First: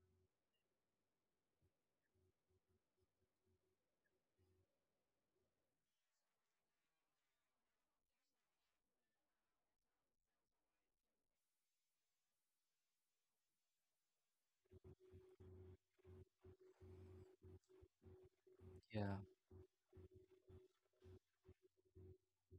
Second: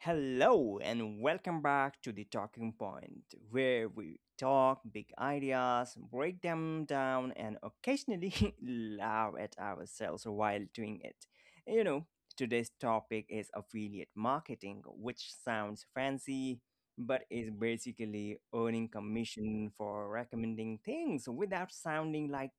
Hello, and welcome back to the Talking Point, where we talk big ideas, break them down, and occasionally laugh at ourselves while doing it. You know, Today's topic is affiliate marketing, which sounds fancy but is basically earning Yeah. commission for recommending things without sounding like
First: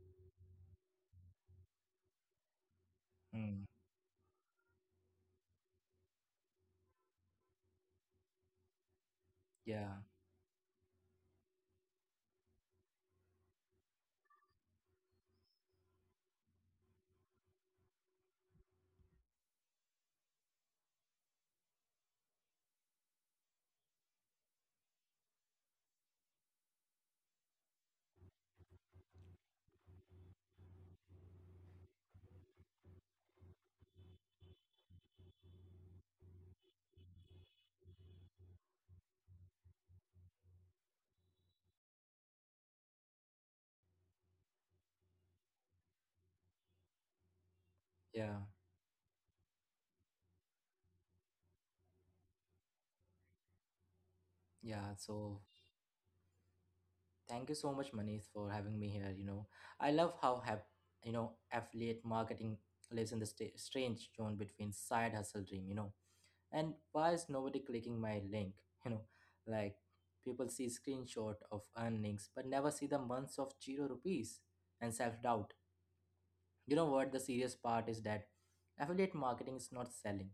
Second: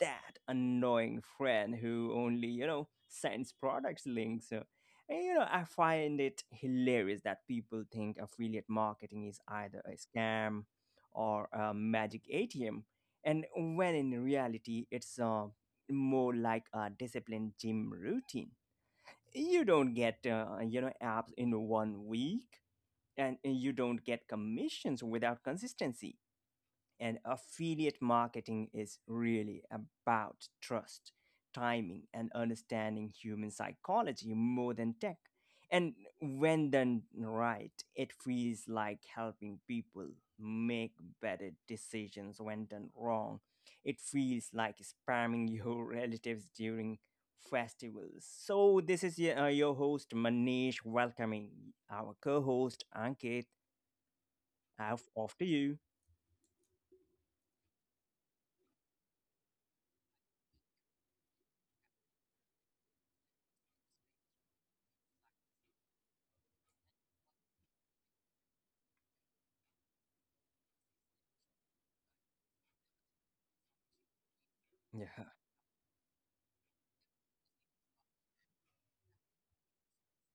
that annoying friend who only sends Mm. products links. And I find it hilarious that people think affiliate marketing is either a Yeah. scam or a magic ATM, and when in reality, it's more like a disciplined gym routine. You don't get, apps in one week, and you don't get commissions without consistency. And affiliate marketing is really about trust, timing, and understanding human psychology more than tech. And when done right, it feels like helping people make better decisions. When done wrong, it feels like spamming your relatives during festivals. Yeah. So, this is your host, Manish, welcoming our co host, Ankit. Yeah. Off So to you. thank you so much, Manish, for having me here. You know, I love how have you know affiliate marketing lives in the sta strange zone between side hustle dream. You know, and why is nobody clicking my link? You know, like people see screenshot of earnings but never see the months of zero rupees and self Yeah, doubt. You know what? The serious part is that affiliate marketing is not selling,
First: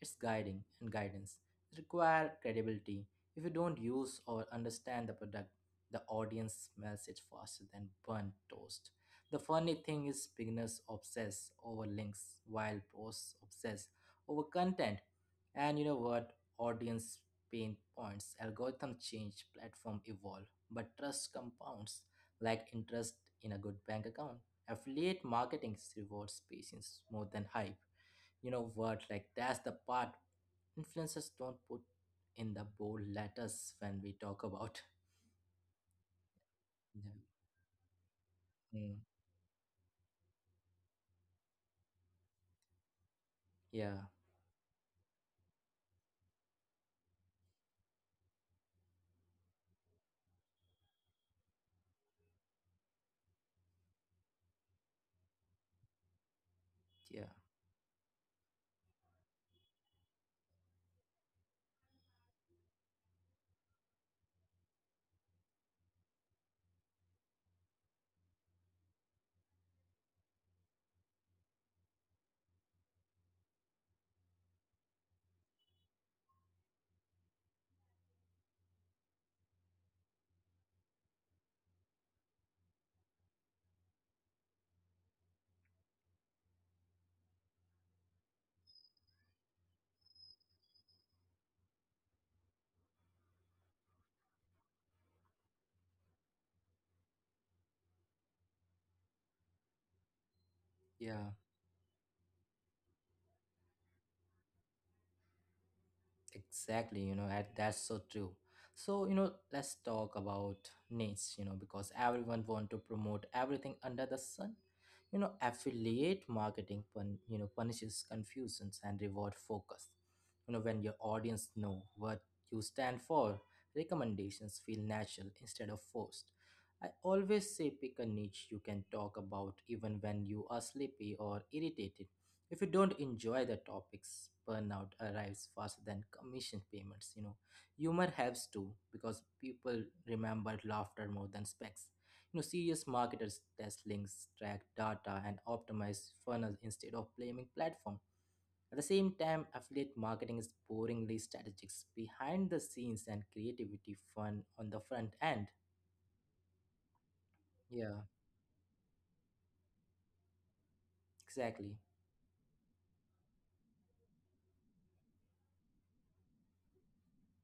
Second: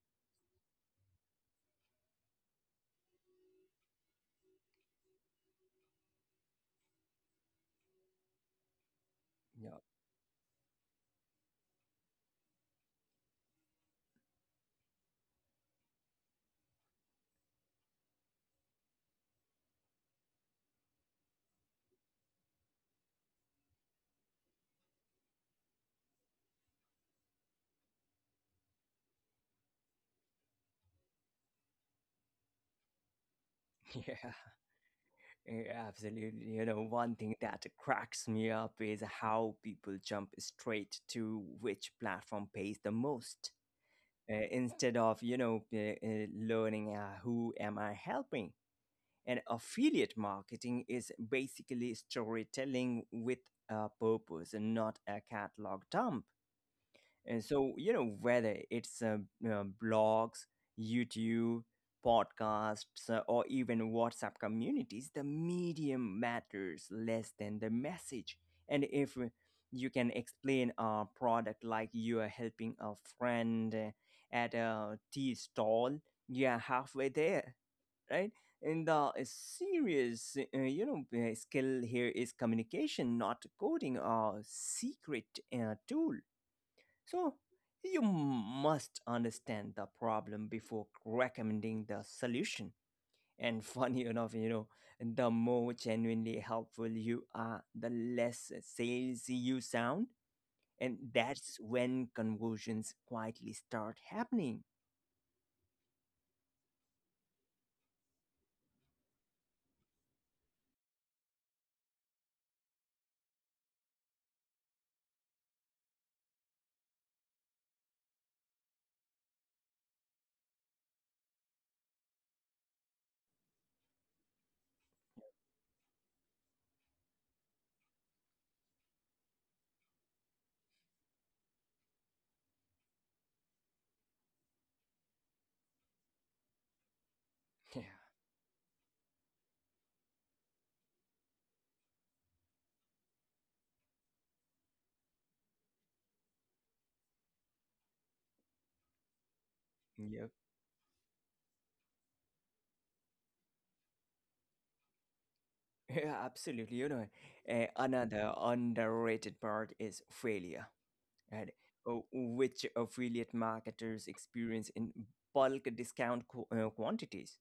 it's guiding and guidance. It requires credibility. If you don't use or understand the product, the audience smells it faster than burnt toast. The funny yeah, thing is, beginners obsess over links, while pros obsess over content. And you know what? Audience pain points, algorithm change, platform evolve, but trust compounds like interest in a good bank account affiliate marketing rewards patience more than hype you know word like that's the part influencers don't put in the bold letters when we yeah. talk about Absolutely. Them. One thing that cracks me up Mm. is how people jump straight to which platform pays the most, yeah instead of, learning who am I helping. And affiliate marketing is basically storytelling with a purpose and not a catalog dump. yeah And so, whether it's blogs, YouTube, podcasts, or even WhatsApp communities, the medium matters less than the message. And if you can explain a product like you are helping a friend at a tea stall, you are halfway there, right? And the serious, skill here is communication, not coding, a secret tool. So, you must understand the problem before recommending the solution. And funny enough, the more genuinely helpful you are, the less salesy you sound. And yeah. that's when conversions quietly start happening. Exactly, you know, and that's so true. So, you know, let's talk about niche, you know, because everyone want to promote everything under the sun. You know, affiliate marketing pun, you know, punishes confusions and reward focus. You know, when your audience know what you stand for, recommendations feel natural instead of forced. I always say pick a niche you can talk about even when you are sleepy or irritated if you don't enjoy the topics, burnout arrives faster than commission payments, you know. Yeah, Humor helps too, because people remember laughter more than specs. You know, serious marketers test links, track data, and optimize funnels instead of blaming platform. At the same time, affiliate yeah, marketing is boringly strategics behind the scenes and creativity fun on the front end. yeah, absolutely. Yeah, Another underrated part is failure, and exactly. Which affiliate marketers experience in bulk discount quantities.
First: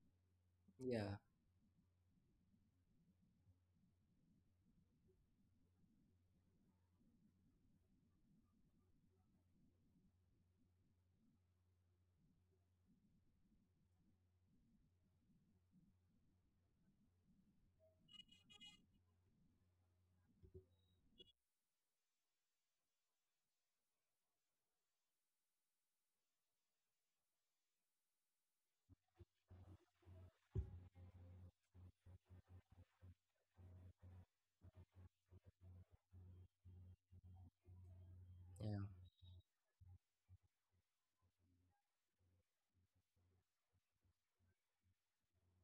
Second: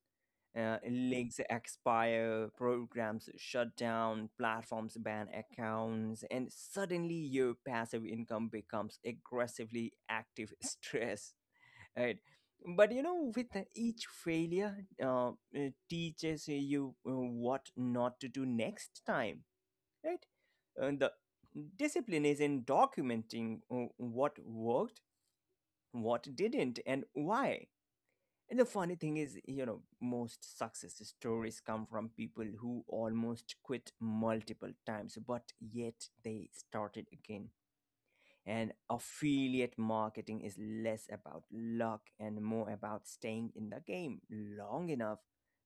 Yeah, Links expire, programs shut down, platforms ban accounts, and suddenly your passive income becomes aggressively active stress, right? But you know, with each failure, it teaches you what not to do next time, right? And the discipline is in documenting what worked, what didn't, and why. And the funny thing is, most success stories come from people who almost quit multiple times, but yet they started again. And yeah, affiliate marketing is less about luck and more about staying in the game long enough,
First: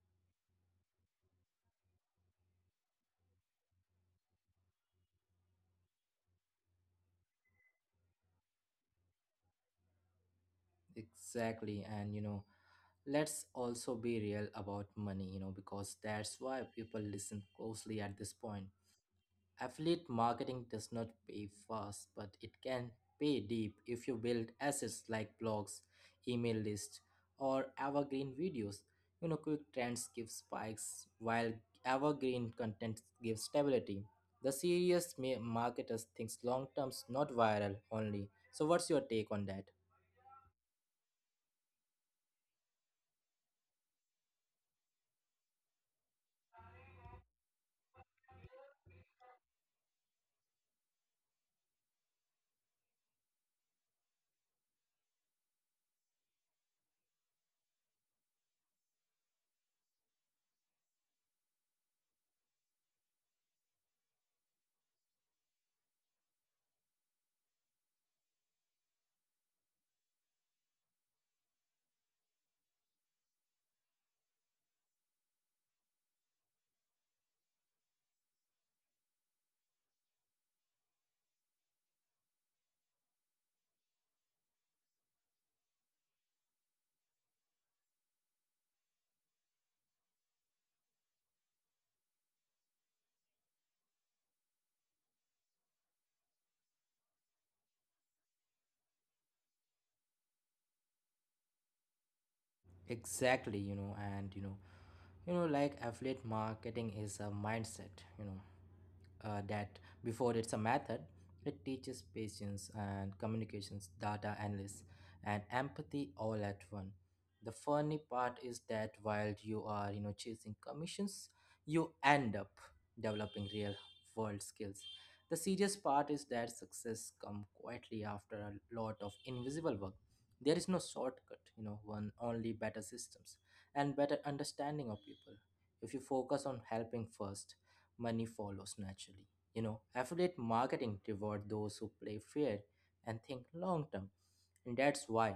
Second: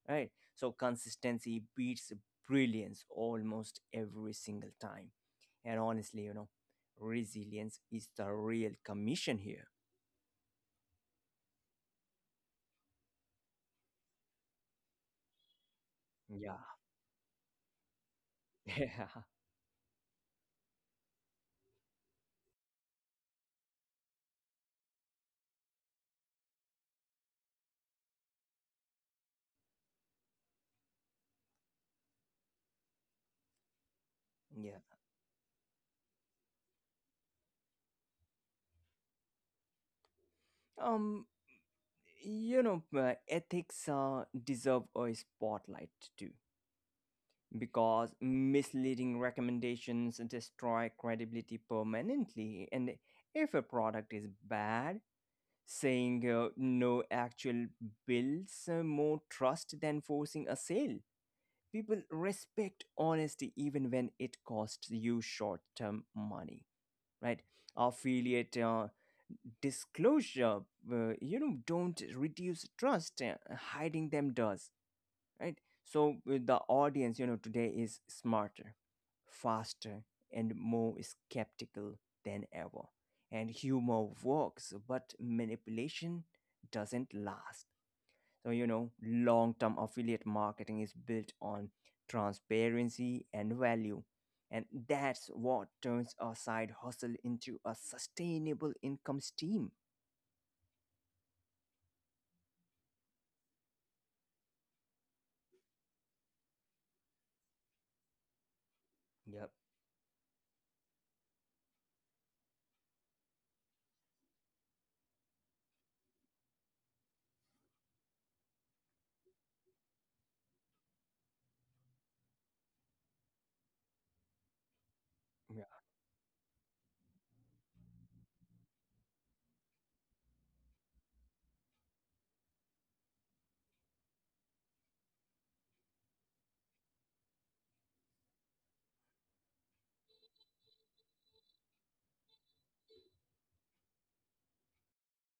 right? So consistency beats brilliance almost every single time. And honestly, resilience is the real commission here. exactly. And you know, let's also be real about money, you know, because that's Yeah. why people listen closely at this point. Yeah. Affiliate marketing does not pay fast, but it can pay deep if you build assets like blogs, email lists, or evergreen videos. You know, quick trends give spikes while evergreen content gives stability. The Yeah. serious marketers thinks long terms, not viral only. So, what's your take on that? Um, you know, ethics deserve a spotlight too, because misleading recommendations destroy credibility permanently. And if a product is bad, saying no actual builds more trust than forcing a sale. People respect honesty even when it costs you short term money, right? Affiliate disclosure, you know, don't reduce trust, hiding them does, right? So, the audience, you know, today is smarter, faster, and more skeptical than ever. And humor works, but manipulation doesn't last. So, you know, long term affiliate marketing is built on transparency and value, and that's what turns our side hustle into a sustainable income stream. Exactly you know and you know like affiliate marketing is a mindset you know Yep. that before it's a method it teaches patience and communications data analysis and empathy all at one the funny part is that while you are you know chasing commissions you end up developing real world skills the serious part is that success come quietly after a lot of invisible work there is no shortcut, you know, one only better systems and better understanding of people. If you focus on helping first, money follows naturally. You know, affiliate marketing reward those who play fair and think long term. And that's why,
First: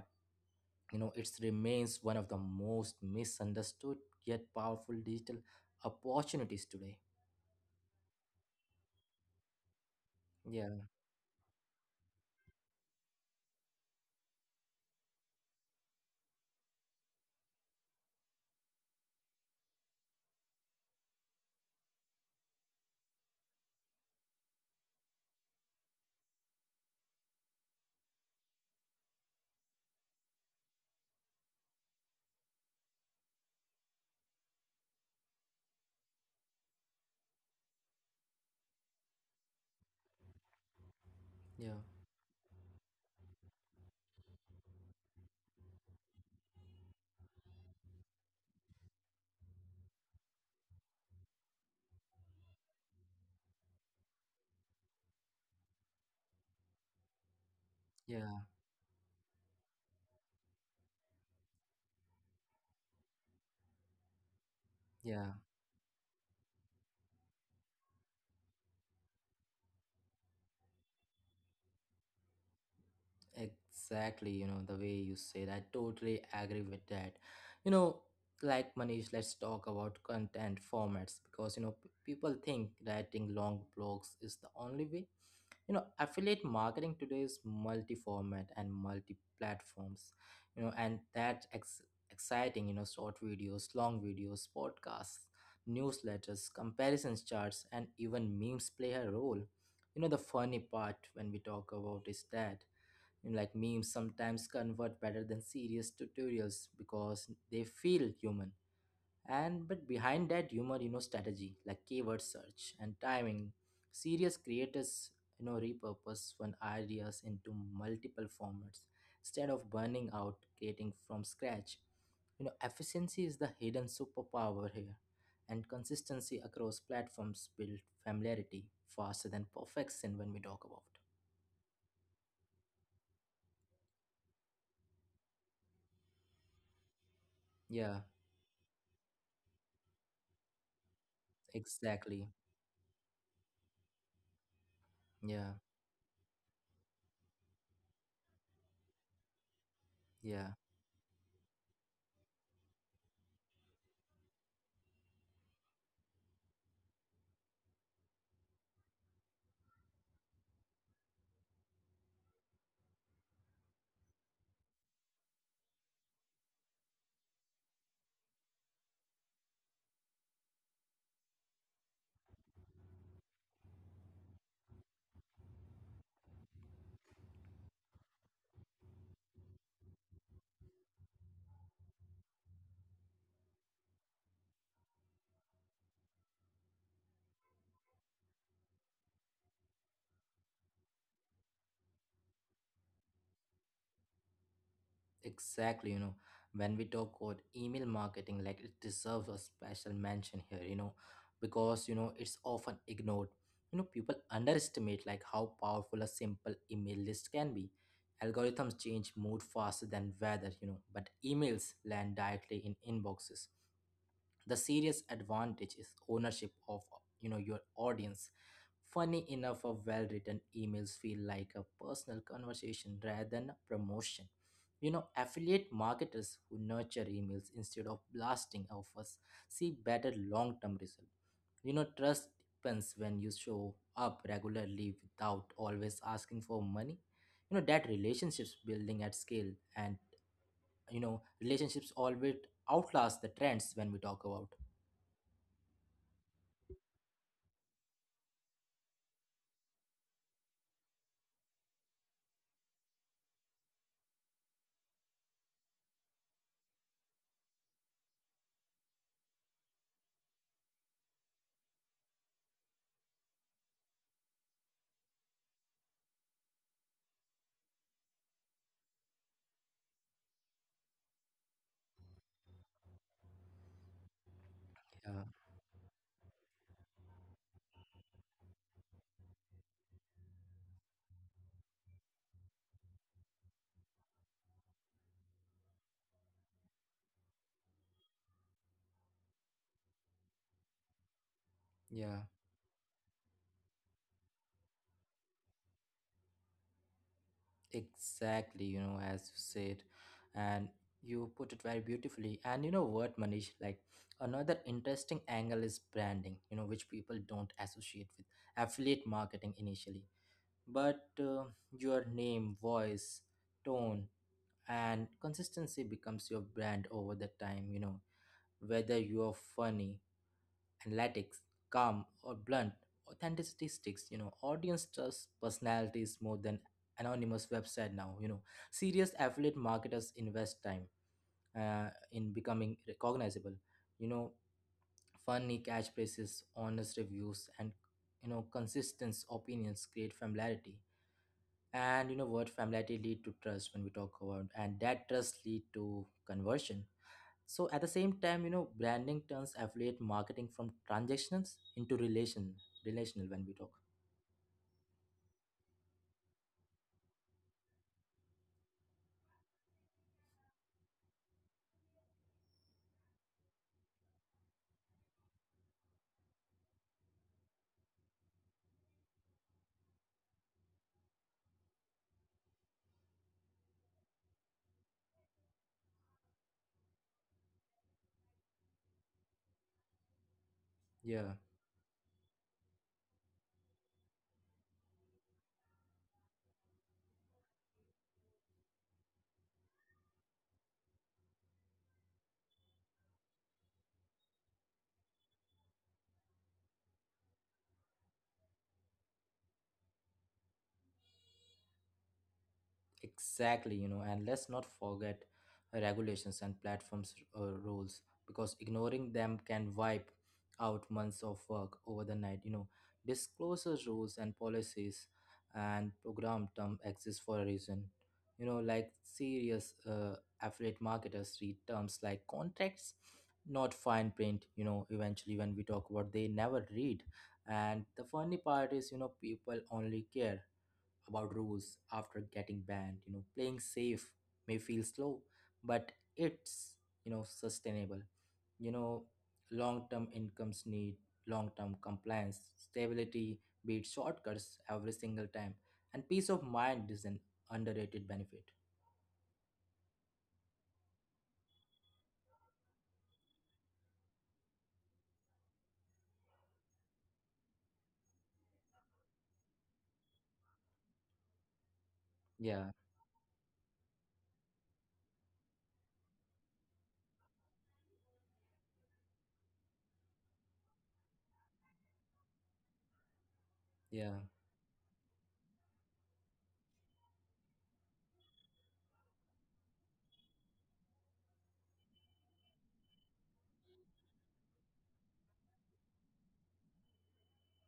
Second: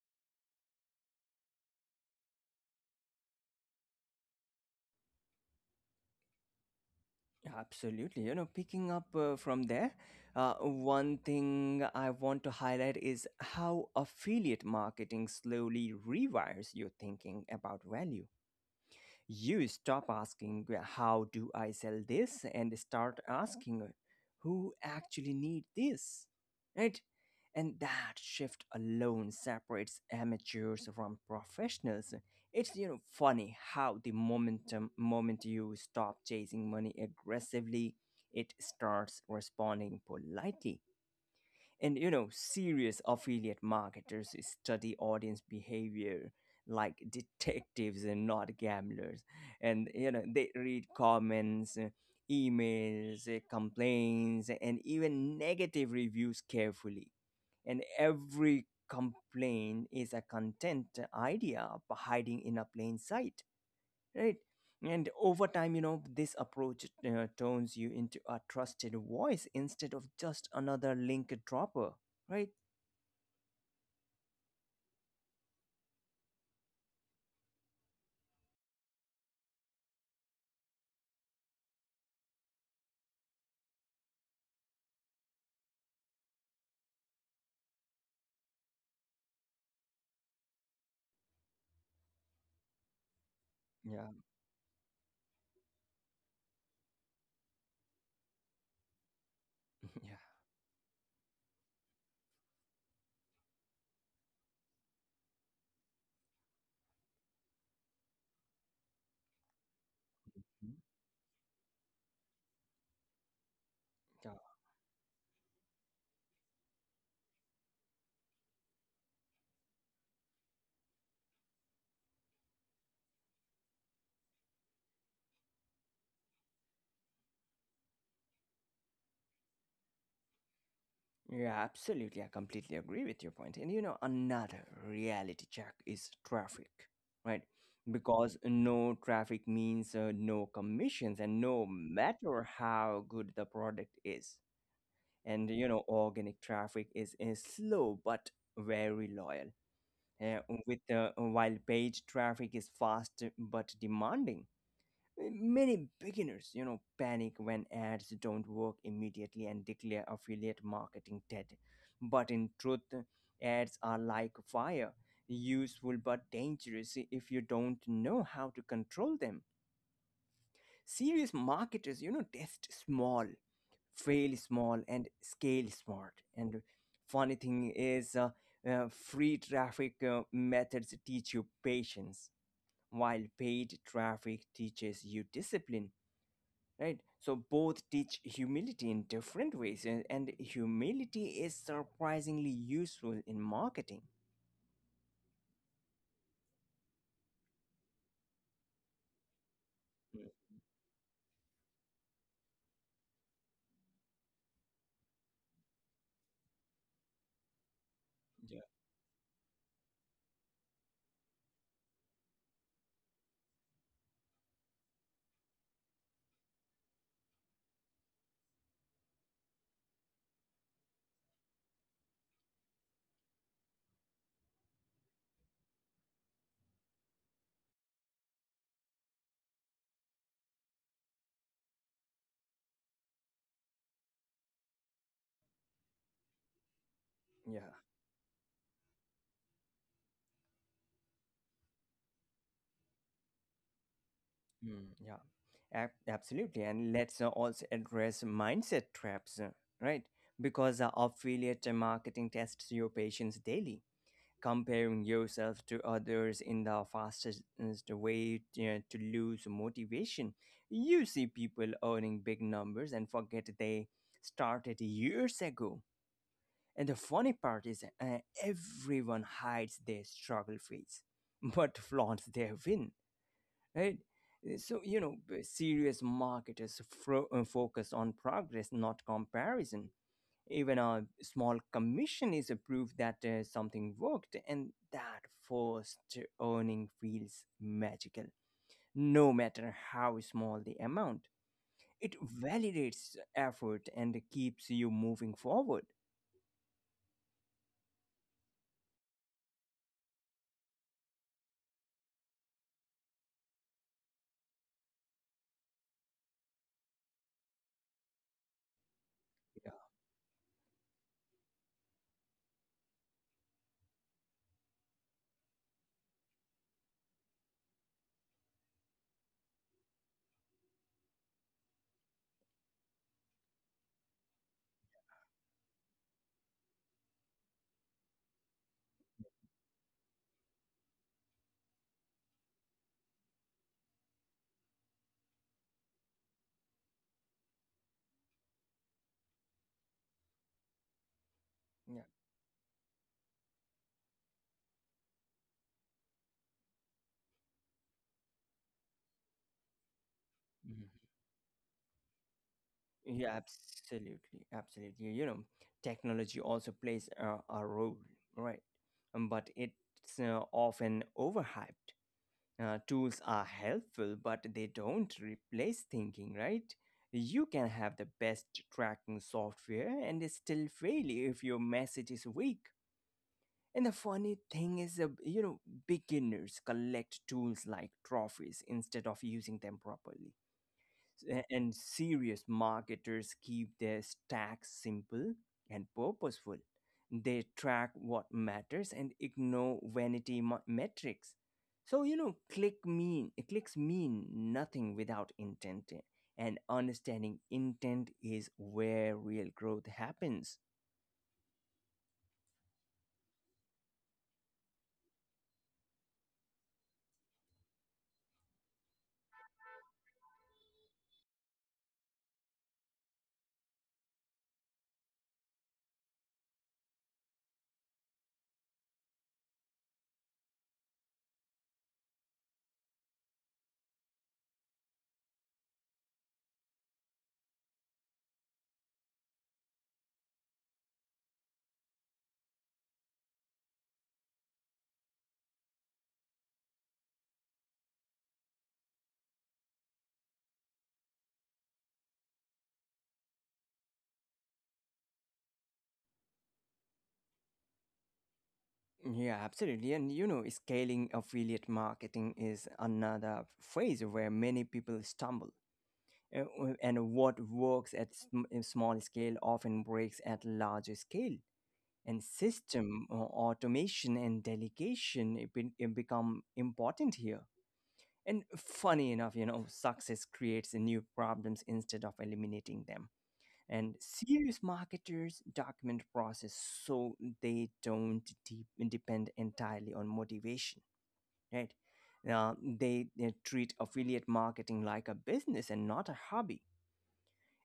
you know, it remains one of the most misunderstood yet powerful digital opportunities today. Yeah, absolutely. You know, picking up from there, Yeah, one thing I want to highlight is how affiliate marketing slowly rewires your thinking about value. You stop asking, "Yeah, How do I sell this? And start asking, Who actually need this? Right? And that shift alone separates amateurs from professionals. It's, you know, funny how the moment you stop chasing money aggressively, it starts responding politely. yeah, And you know, serious affiliate marketers study audience behavior like detectives and not gamblers. And you know, they read comments, emails, complaints, and even negative reviews carefully. And yeah, every complaint is a content idea hiding in a plain sight, right? And yeah. over time, you know, this approach turns you into a trusted voice instead of just another link dropper, right? Exactly, you know, the way you say that. Totally agree with that. You know, like Manish, let's talk about content formats because, you know, people think writing long blogs is the only way. You know, affiliate marketing today is multi format and multi platforms, you know, and that exciting, you know, short videos, long Yeah. videos, podcasts, newsletters, comparisons charts, and even memes play a role. You know, the Yeah. funny part when we talk about is that. And like memes sometimes convert better than serious tutorials because they feel human and but behind that humor Mhm. you know strategy like keyword search and timing Yeah, serious creators you know repurpose fun ideas into multiple formats instead of burning out creating from scratch you know efficiency is the hidden superpower here and consistency across platforms build familiarity faster than perfection when we talk about yeah, absolutely. I completely agree with your point. And you know, another reality check is traffic, right? yeah Because no traffic means no commissions, and no exactly matter how good the product is. yeah And you know, organic traffic is slow but very loyal. uh, Yeah, with while page traffic is fast but demanding. Many beginners, you know, panic when ads don't work immediately and declare affiliate marketing dead. But in truth, ads are like fire, useful but dangerous if you don't know how to control them. Serious marketers, you know, test small, fail small and scale smart. And funny thing is, free traffic methods teach you patience while paid traffic teaches you discipline, right? So both teach humility in different ways, and humility is surprisingly useful in marketing. exactly. You know, when we talk about email marketing, like it deserves a special mention here, you know, because, you know, it's often ignored. You know, people underestimate like how powerful a simple email list can be. Algorithms change mood faster than weather, you know, but emails land directly in inboxes. The serious advantage is ownership of you know your audience funny enough a well-written emails feel like a personal conversation rather than a promotion you know affiliate marketers who nurture emails instead of blasting offers see better long-term result you know trust depends when you show up regularly without always asking for money you know Yeah. that relationships building at scale and you know relationships always outlast the trends when we talk about Mm, yeah. Absolutely. And let's also address mindset traps, right? Because affiliate marketing tests your patience daily. Comparing yourself to others in the fastest way, you know, to lose motivation. You see people earning big numbers and forget they started years ago. And the funny part is, everyone hides their struggle phase, but flaunts their win, right? So, you know, Yeah, serious marketers focus on progress, not comparison. Even a small commission is a proof that something worked, and that first earning feels magical, no matter how small the amount. yeah, It validates effort and keeps you moving forward. exactly. You know, as you said, and you put it very beautifully. And you know what, Manish, like another interesting angle is branding, you know, which people don't associate with affiliate marketing Yeah. initially. But your name, voice, tone, and consistency becomes your brand over the time, you know, whether you are funny. Analytics, calm or blunt, authenticity sticks. You know, audience trusts personalities more than anonymous website now. You know, serious affiliate marketers invest time in becoming recognizable. You know, funny catchphrases, honest reviews, and you know, consistent opinions create familiarity. Yeah. And you know what? Familiarity lead to trust when we talk about, and that trust lead to conversion so at the same time, you know, branding turns affiliate marketing from Mhm. transactions into relational Yeah, when we talk. absolutely, absolutely. You know, technology also plays a role, right? But it's often overhyped. Tools are helpful, but they don't replace thinking, right? You can have the best tracking software and still fail if your message is weak. And the funny thing is, beginners collect tools like trophies instead of using them properly. Yeah. And serious marketers keep their stacks simple and purposeful. They track what matters and ignore vanity metrics. So, you know, clicks mean nothing without intent. And understanding intent is where real growth happens. Exactly, you know, and let's not forget regulations and platforms rules because ignoring them can wipe out months of work over the night. You know, disclosure rules and policies and program term exist for a reason. You know, like serious affiliate marketers read terms like contracts, not fine print. You know, eventually when we talk about they never read, and the funny part is, you know, people only care about rules after getting banned. You know, playing safe may feel slow, but it's, you know, sustainable. You know, long term incomes need long term compliance. Stability beats shortcuts every single time. And peace of mind is an underrated benefit. Yeah, absolutely. And you know, scaling affiliate marketing is another phase where many people stumble. And what works at in small scale often breaks at larger scale. And Yeah, system, automation and delegation, it become important here. And funny enough, you know, success creates new problems instead of eliminating them. And yeah, serious marketers document process, so they don't depend entirely on motivation, right? Now they treat affiliate marketing like a business and not a hobby.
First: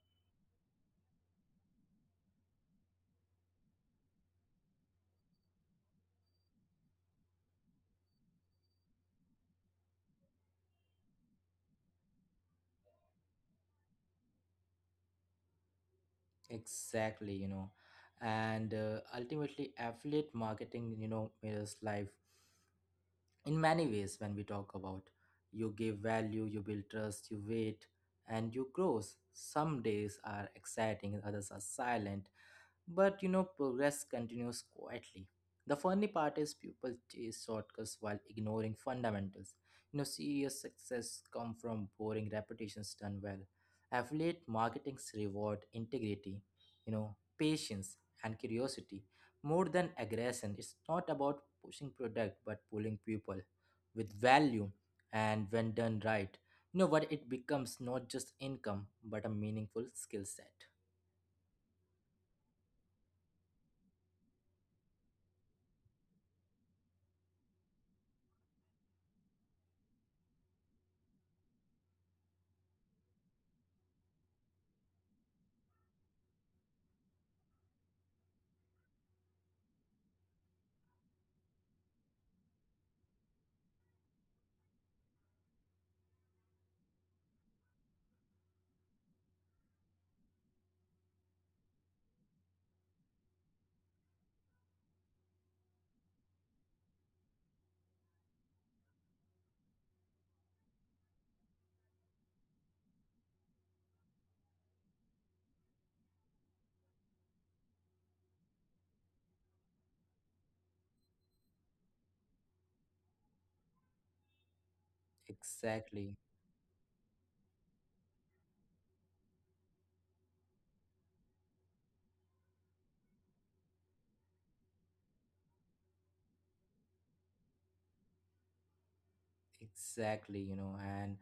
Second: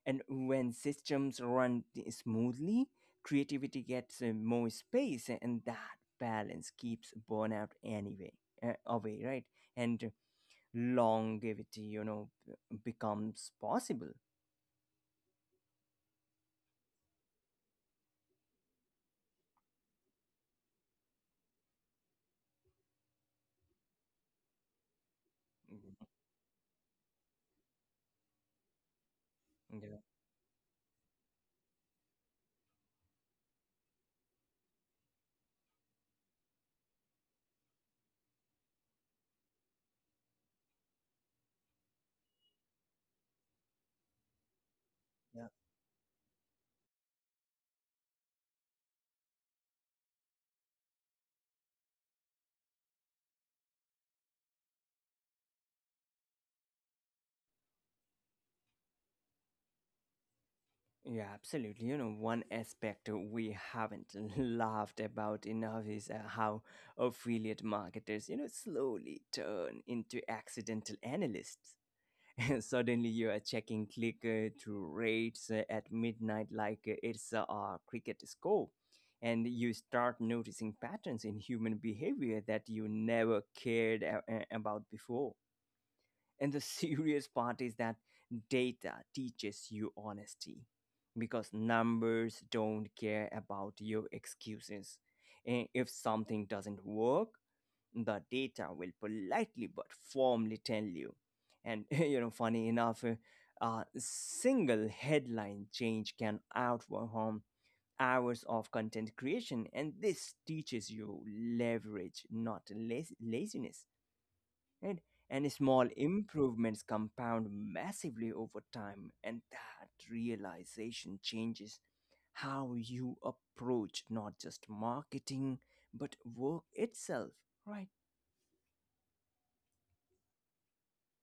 And when systems run smoothly, creativity gets more space, and that balance keeps burnout away, right? And longevity, you know, becomes possible. exactly. You know, and ultimately, affiliate marketing, you know, mirrors life. In many ways when we talk about you give Mhm. value you build trust you wait and you grow some Yeah. days are exciting others are silent but you know, progress continues quietly. The funny part is people chase shortcuts while ignoring fundamentals. You know, serious success come from boring repetitions done well. Affiliate marketing's reward Yeah. integrity, you know, patience and curiosity more than aggression. It's not about pushing product but pulling people with value and when done right. You know what it becomes not just income but a meaningful skill set. Yeah, absolutely. You know, one aspect we haven't laughed about enough is how affiliate marketers, you know, slowly turn into accidental analysts. Suddenly, you are checking click through rates at midnight like it's a cricket score. And you start noticing patterns in human behavior that you never cared about before. And the serious part is that data teaches you honesty because numbers don't care about your excuses. And if something doesn't work, the data will politely but firmly tell you. And you know, funny enough, a single headline change can outperform hours of content creation, and this teaches you leverage, not laziness. Right? And small Exactly. improvements compound massively over time, and that realization changes how you approach not just marketing but work itself, right? Exactly, you know, and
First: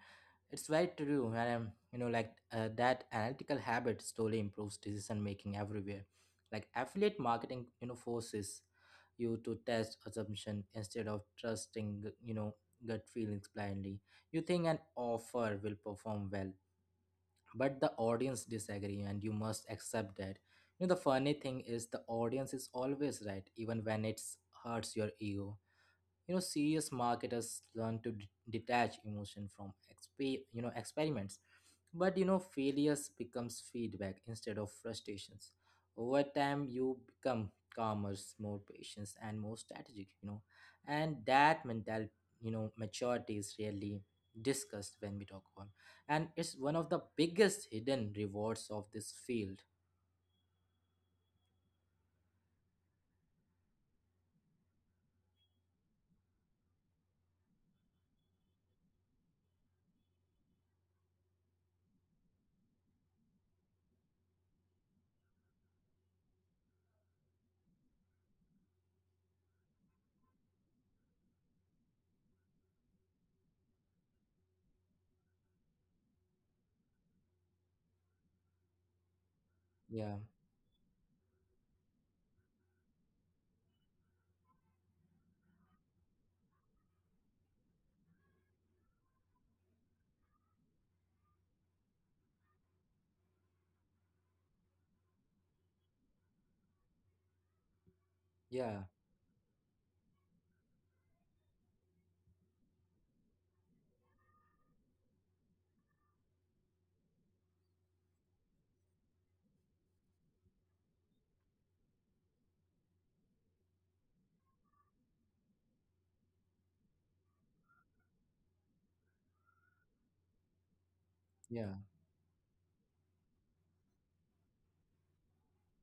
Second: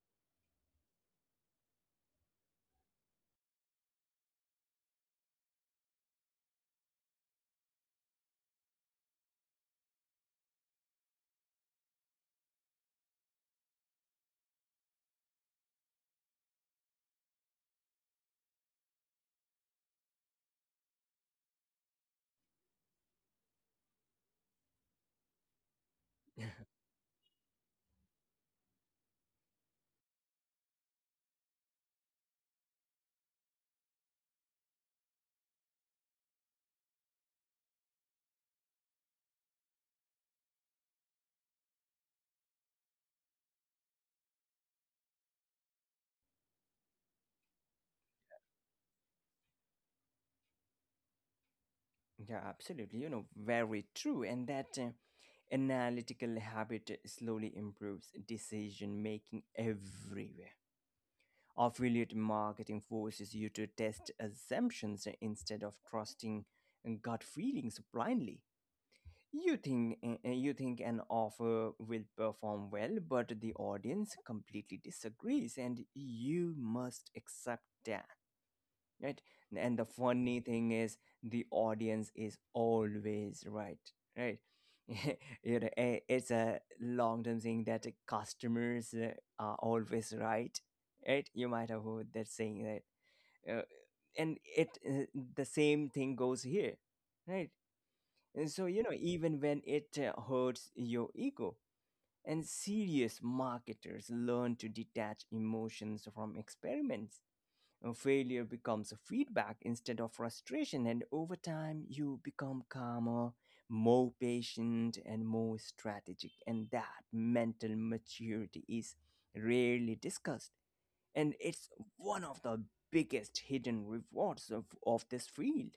it's very true. And you know, like that analytical habit slowly improves decision making everywhere. Like affiliate marketing, you know, forces you to test assumption instead of trusting, you know, gut feelings blindly. You think an offer will perform well, but the audience disagree, and you must accept that. You know, the funny thing is the audience is always right, even when it's hurts your ego you know serious marketers learn to detach emotion from you know experiments but you know failures becomes feedback instead of frustrations over time you become calmer more patient and more strategic you know and that mental you know maturity is really discussed when we talk about and it's one of the biggest hidden rewards of this field Yeah, absolutely. You know, very true. And that analytical habit slowly improves decision making everywhere. Affiliate marketing forces you to test assumptions instead of trusting gut feelings blindly. You think an offer will perform well, but the audience completely disagrees, and you must accept that, right? And the yeah funny thing is, the audience is always right, right? You know, it's a long term thing that the customers are always right, right? You might have heard that saying that, uh, and it the same thing goes here, right? And so yeah you know, even when it hurts your ego. And serious marketers learn to detach emotions from experiments. Failure becomes a feedback instead of frustration, and over time, you become calmer, more patient, and more strategic. And that mental maturity is rarely discussed, and yeah. it's one of the biggest hidden rewards of this field.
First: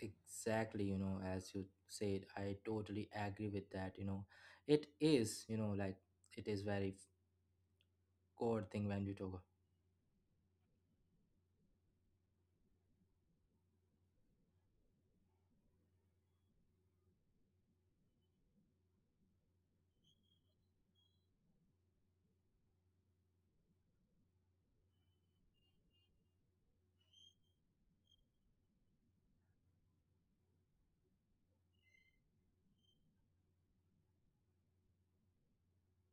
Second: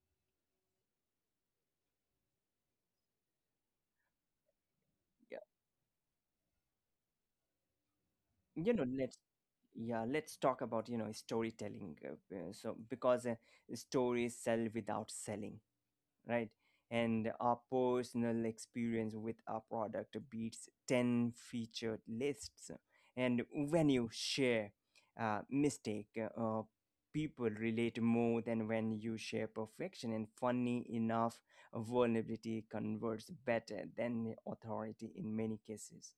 Exactly, you know, as you said, I totally agree with that. You know, it Yeah, is, you know, like it is very core you know, thing when we let's talk. yeah, let's talk about, you know, storytelling. So, because stories sell without selling, right? And our personal experience with our product beats 10 featured lists. And when you share mistake, uh, people relate more than when you share perfection. And funny enough, vulnerability converts better than authority in many cases,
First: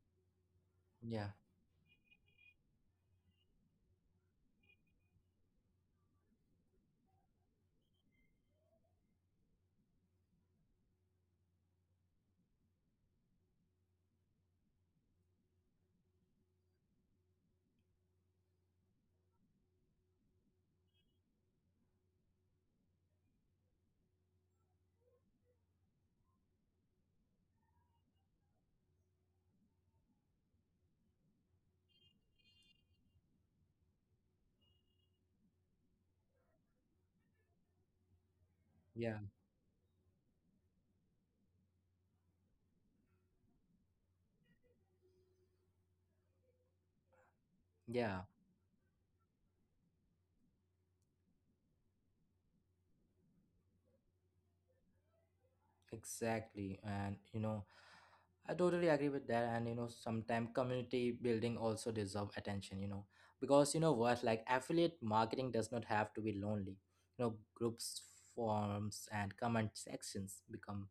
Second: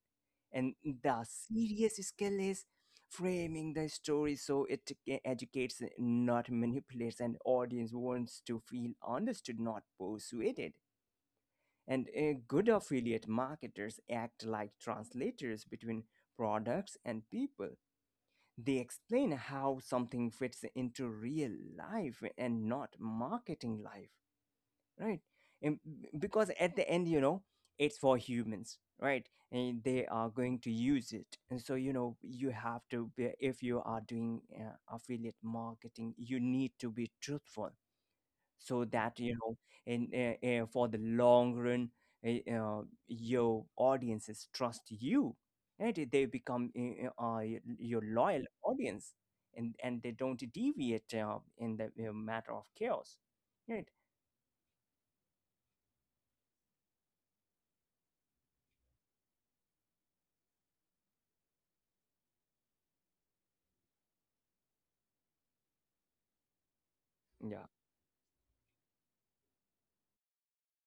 and the Yeah, serious skill is framing the story so it educates, not manipulates, and audience wants to feel understood, not persuaded. And good affiliate marketers act like translators between products and people. They explain how something fits into real life and not marketing life, right? And because at the end, it's for humans, right? And they are going to use it. And so, you know, you have to be, if you are doing affiliate marketing, you need to be truthful so yeah, that, you know, in for the long run, your audiences trust you, right? They become your yeah. loyal audience. And they don't deviate in the matter of chaos, right? Exactly. And you know, I totally agree with that. And you know, sometimes community building also deserve attention, you know, because you know what, like affiliate marketing does not have to be lonely. You know, Yeah. groups, forums, and comment sections become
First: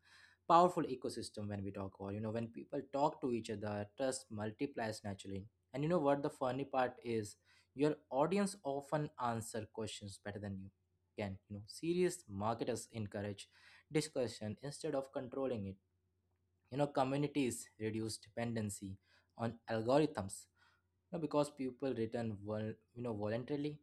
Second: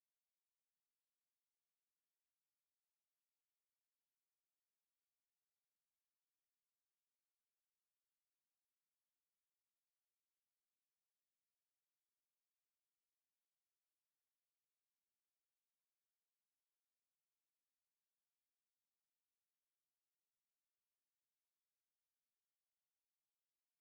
powerful ecosystem when we talk about, you know, when people talk to each other, trust multiplies naturally. And you know what the funny part is, your audience often answer questions better than you can. You know, serious marketers encourage discussion instead of controlling it. You know, communities reduce dependency on algorithms you know, because people return you know voluntarily.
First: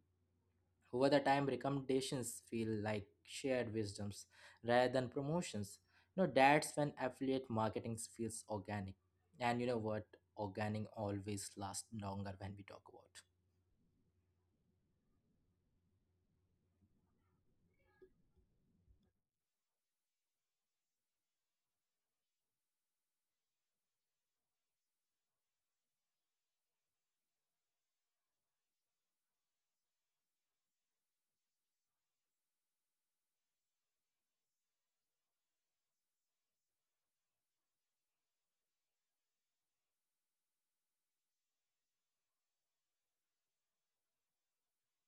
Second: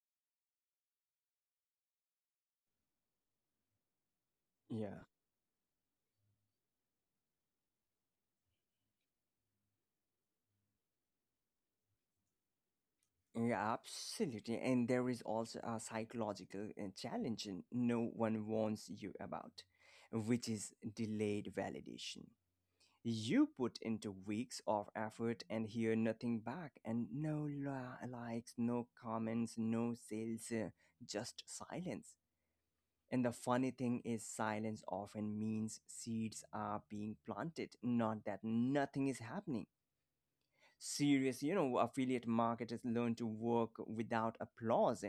Over the time, recommendations feel like shared wisdoms rather Yeah. than promotions. You know, that's when affiliate marketing feels organic. And you know what? Organic always lasts longer when we talk about. Yeah, absolutely. And there is also a psychological challenge no one warns you about, which is delayed validation. You put into weeks of effort and hear nothing back, and no likes, no comments, no sales, just silence. And the funny thing is, silence often means seeds are being planted, not that nothing is happening. Serious, you know, affiliate marketers learn to work without applause.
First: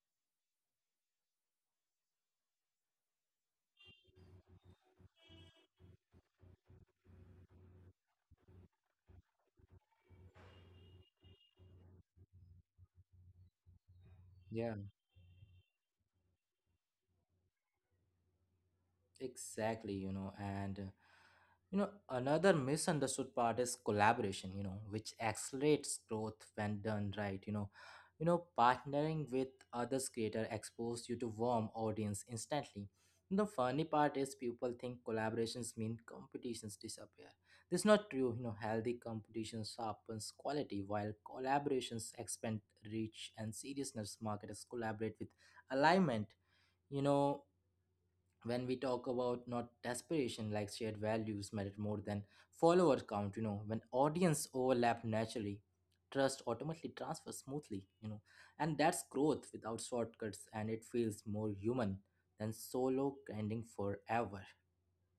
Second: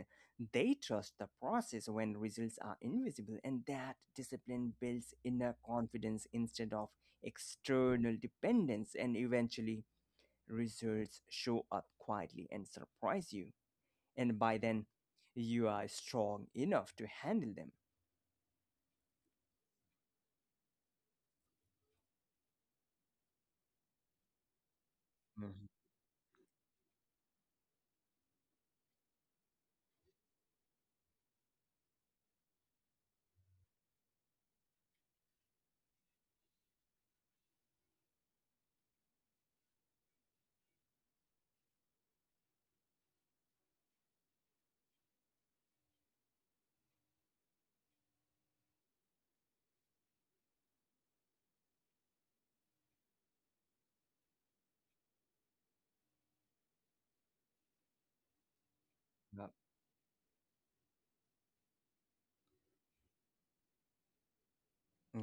They trust the process when results are invisible, and that discipline builds inner confidence instead of external dependence. And eventually results show up quietly and surprise you, and by Yeah, then you are strong enough to handle them. exactly. You know, and you know, another misunderstood part is collaboration, you know, which Mhm. accelerates growth when done right. You know, partnering with others creator expose you to warm audience instantly. The funny part is people think collaborations mean competitions disappear. This is not true. You know, healthy competition sharpens quality while collaborations expand reach and seriousness marketers collaborate with alignment. You know, when we talk about not aspiration, like, shared values matter more than follower count, when audience overlap naturally, trust automatically transfers smoothly, and that's Yeah. growth without shortcuts, and it feels more human than solo grinding forever.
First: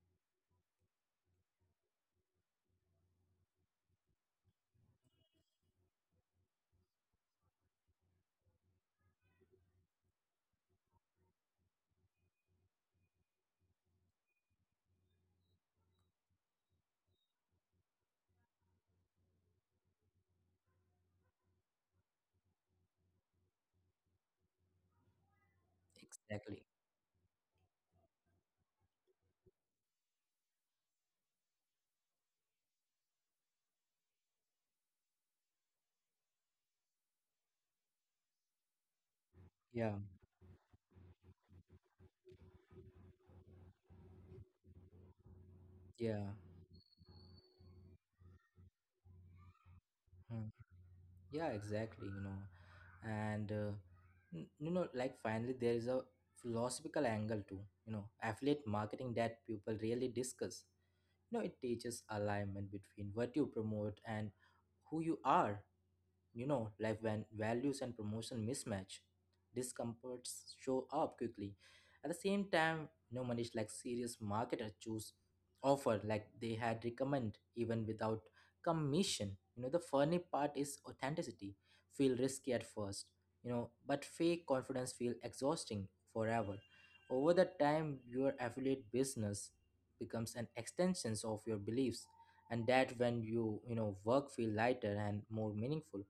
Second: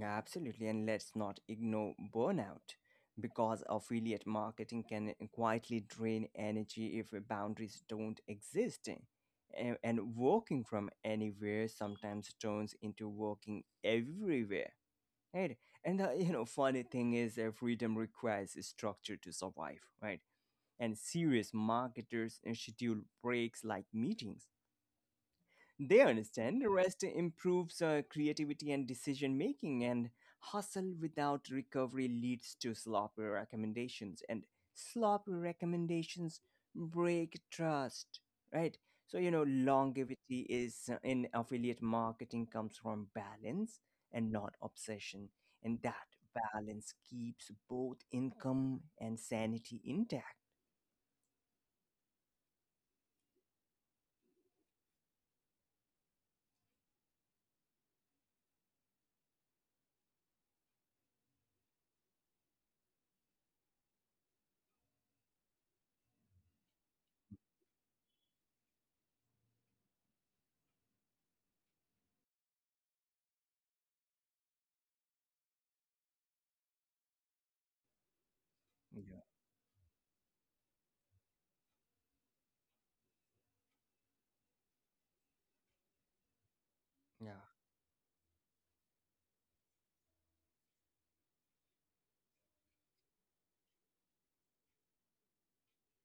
Absolutely, and let's not ignore burnout because affiliate marketing can quietly drain energy if boundaries don't exist. And working from anywhere sometimes turns into working everywhere. Right? And the, you know, funny thing is that freedom requires a structure to survive, right? And serious marketers schedule breaks like meetings. They Exactly. understand rest improves creativity and decision making, and hustle without recovery leads to sloppy recommendations, and sloppy recommendations break trust, right? So, you know, Yeah. longevity is in affiliate marketing comes from balance and not obsession, and that Yeah. balance keeps both income and sanity intact. Mm. Yeah, exactly, and like, finally there is a philosophical angle too, affiliate marketing that people really discuss. No, it teaches alignment between what you promote and who you are. You know, like, when values and promotion mismatch, discomforts show up quickly. At the same time, no one is, like, serious marketer choose offer like they had recommend even without Yeah. commission. You know, the funny part is authenticity. Feel risky at first, but fake confidence feel exhausting forever. Over Yeah. the time, your affiliate business becomes an extensions of your beliefs, and that when you know work feel lighter and more meaningful,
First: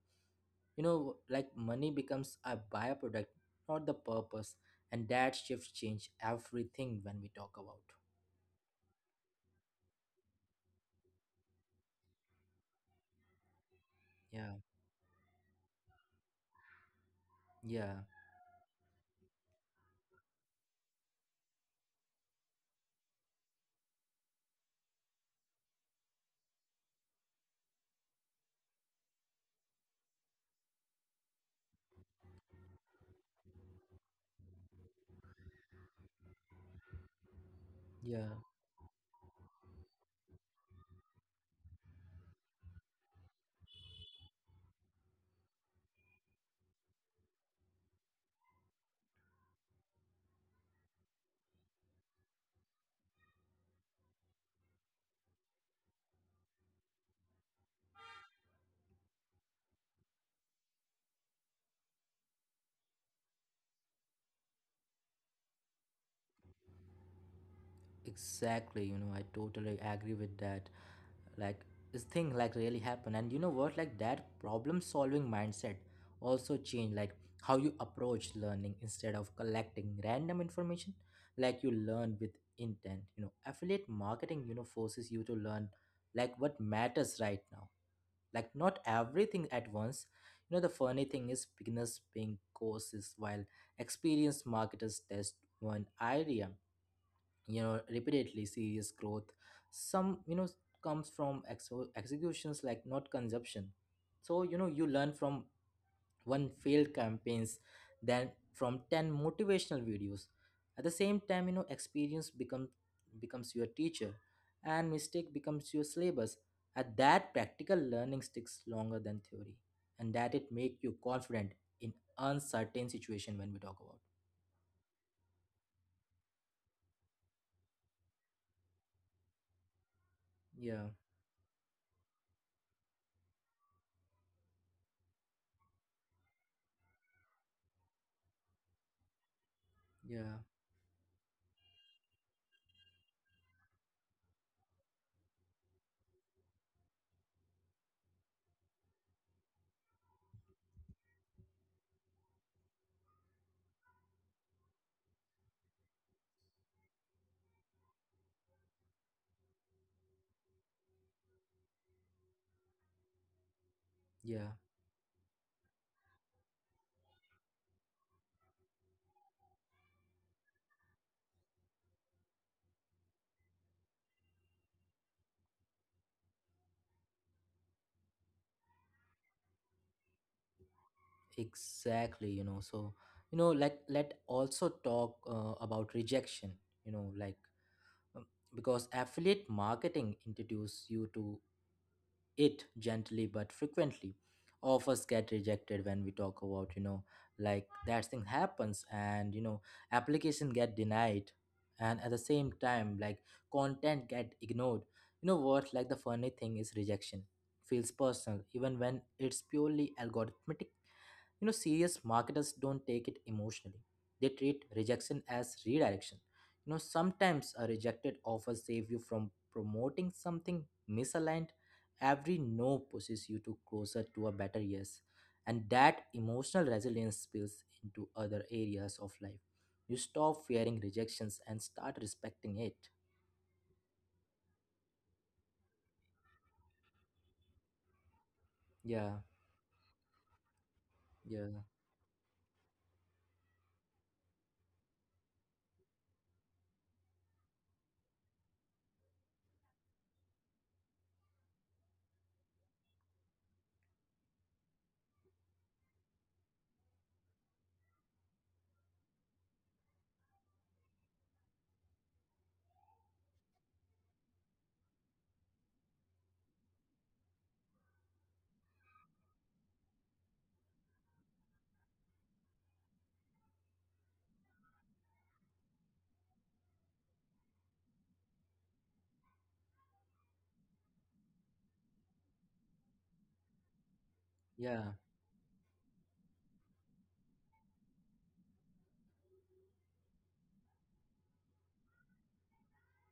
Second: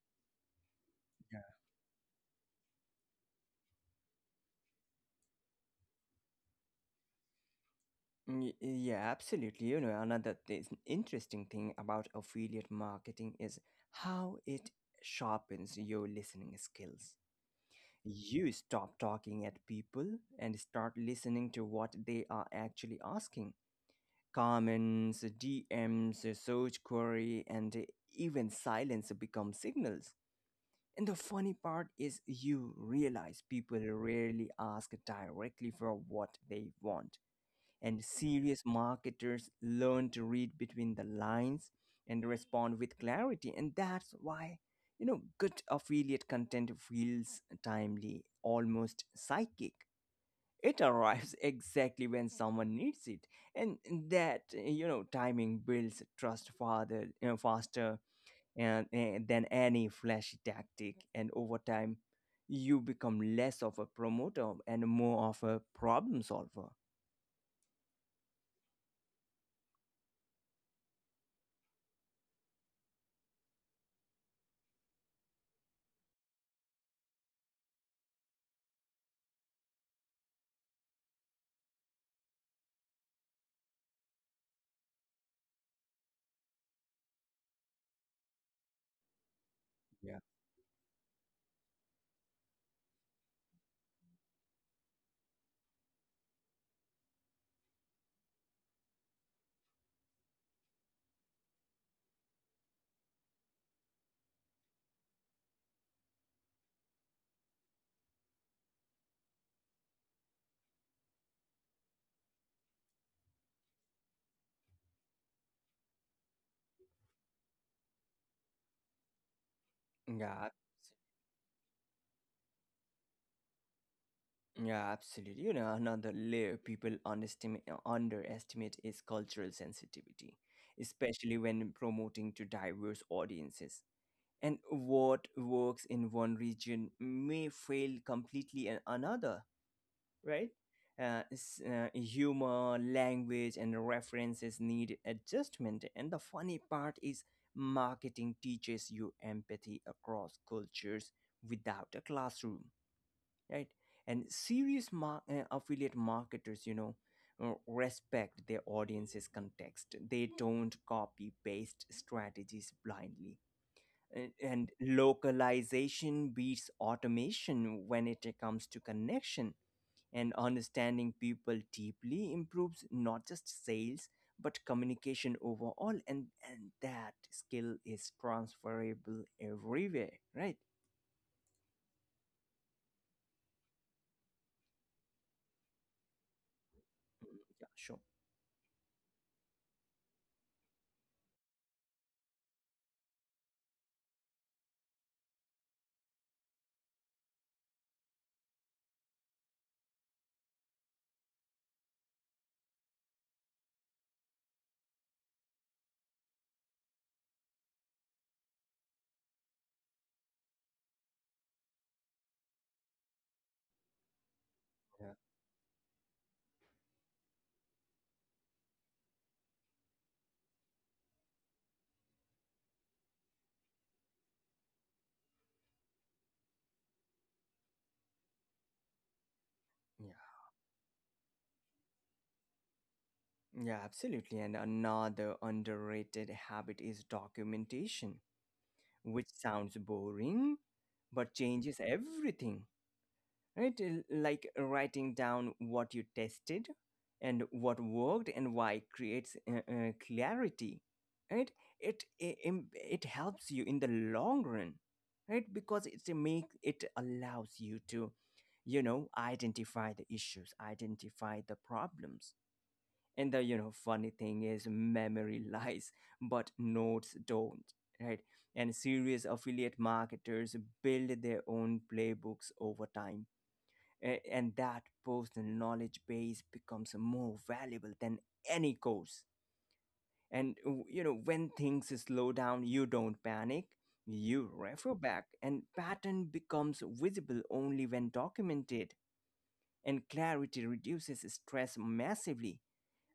like, money becomes a byproduct, not the purpose, and that shift change everything when we talk about. Yeah, absolutely. You know, another interesting thing about affiliate marketing is how Yeah. it sharpens your listening skills. Yeah. You stop talking at people and start listening to what they are actually asking. Comments, DMs, search query, and even silence become signals. And the funny part is, you realize people rarely ask directly for what they want, and Yeah. serious marketers learn to read between the lines and respond with clarity. And that's why, you know, good affiliate content feels timely, almost psychic. It arrives exactly when someone needs it. And that, you know, timing builds trust farther, you know, faster and than any flashy tactic. And over time you become less of a promoter and more of a problem solver. Exactly, I totally agree with that. Like, this thing like really happened, and you know what like, that problem solving mindset also change like how you approach learning, instead of collecting random information, like you learn with intent. Affiliate marketing, forces you to learn like what matters right now, like not everything at once. Yeah. The funny thing is beginners paying courses while experienced marketers test one idea, repeatedly. Serious growth some, comes from ex executions, like, not consumption. So, you learn from one failed campaigns than from 10 motivational videos. At the same time, experience becomes your teacher, and mistake becomes your syllabus. At that, practical learning sticks longer than theory, and that Yeah. it make you confident in uncertain situation when we talk about. Yeah, absolutely. You know, another layer people underestimate is cultural sensitivity, Yeah. especially when promoting to diverse audiences. And what works in one region may fail completely in another, Yeah. right? Humor, language, and references need adjustment. And the funny part is, marketing teaches you empathy across cultures without a classroom, right? And serious affiliate marketers, you know, respect their audience's context. They don't copy paste strategies blindly, and, Yeah. and localization beats automation when it comes to connection, and understanding people deeply improves not just sales but communication overall. And that skill is transferable everywhere, right? Exactly, so, like, let also talk about rejection, like, Mm, yeah, sure. um, because affiliate marketing introduces you to it gently but frequently. Of us get rejected when we talk about, like, that thing happens, and application get denied. And at the same time, like, content get ignored. You know what like, the funny thing is rejection feels personal even when it's purely algorithmic. You know, serious marketers don't take it emotionally. They treat rejection as redirection. You know, sometimes a rejected offer saves you from promoting something misaligned. Every no pushes you to closer to a better yes. And that emotional resilience spills into other areas of life. You Yeah. stop fearing rejections and start respecting it. Yeah, absolutely. And another underrated habit is documentation, Yeah, which sounds boring but yeah, changes everything, right? Like writing down what you tested and what worked and why creates clarity, right? It helps you in the long run, right? Because it's a make it allows you to, you know, identify the issues, identify the problems. And the, you know, funny thing is memory lies, but notes don't, right? And serious affiliate marketers build their own playbooks over time. And that personal knowledge base becomes more valuable than any course. And you know, when things slow down, you don't panic. You yeah, refer back, and pattern becomes visible only when documented, and clarity reduces stress massively.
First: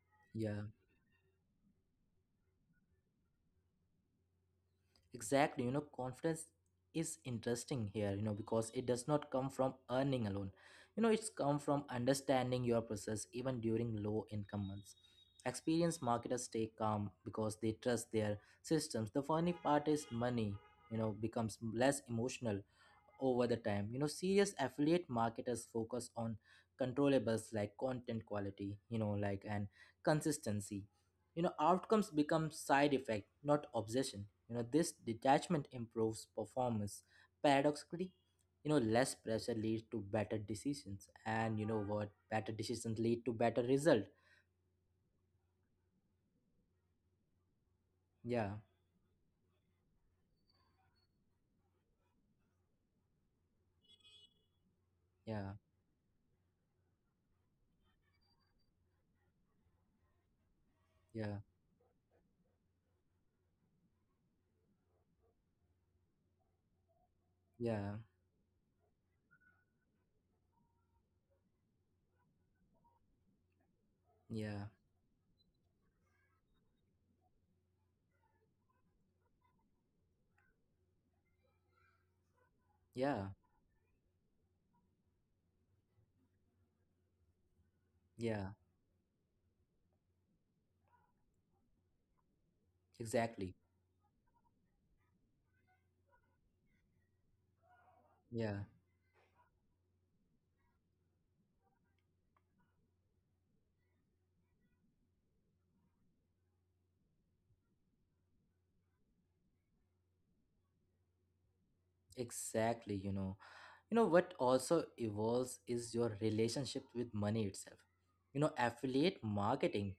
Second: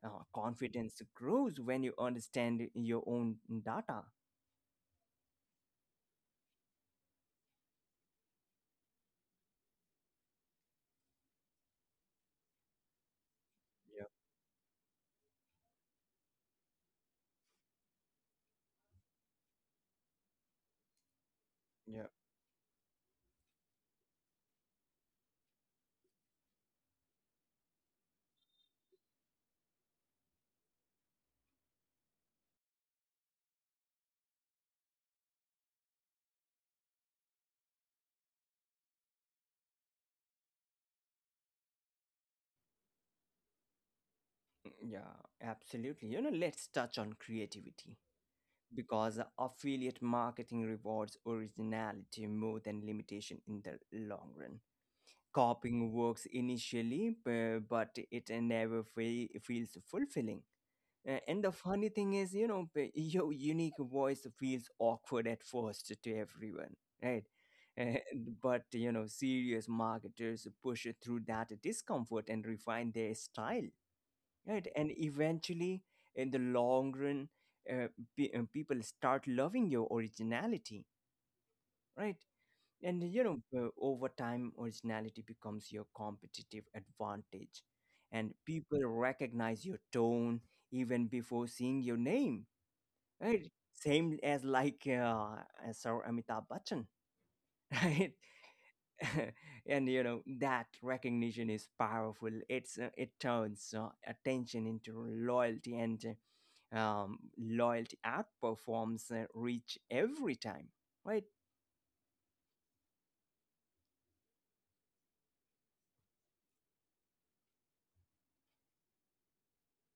Yeah. Confidence grows when you understand your own data. Exactly, you know, confidence is interesting here, you know, because it does not come from earning alone. You know, it's come from understanding your process even during low income months. Experienced marketers stay calm because they trust their systems. The funny part is money, you know, becomes less Yeah, emotional over the time. You know, serious affiliate marketers focus on controllables like content quality, like, and consistency. Outcomes become side effect, not obsession. This detachment improves performance, paradoxically. Less pressure leads to better decisions, and you know what better decisions lead to better result. yeah, absolutely. You know, let's touch on creativity Yeah, because affiliate marketing rewards originality more than limitation in the long run. yeah, Copying works initially, but it never feels fulfilling. Yeah, And the funny thing is, you know, your unique voice feels awkward at first to everyone, right? yeah, But, you know, serious marketers push through that discomfort and refine their style, yeah, right? And eventually, in the long run, uh, people start loving your originality, right? And, yeah, you know, over time, originality becomes your competitive advantage. And yeah, people recognize your tone even before seeing your name. Right. exactly, Same as like as our Amitabh Bachchan, right? yeah, And you know that recognition is powerful. It's it turns attention into loyalty, and loyalty outperforms reach every time, right? exactly, you know what also evolves is your relationship with money itself. Affiliate marketing,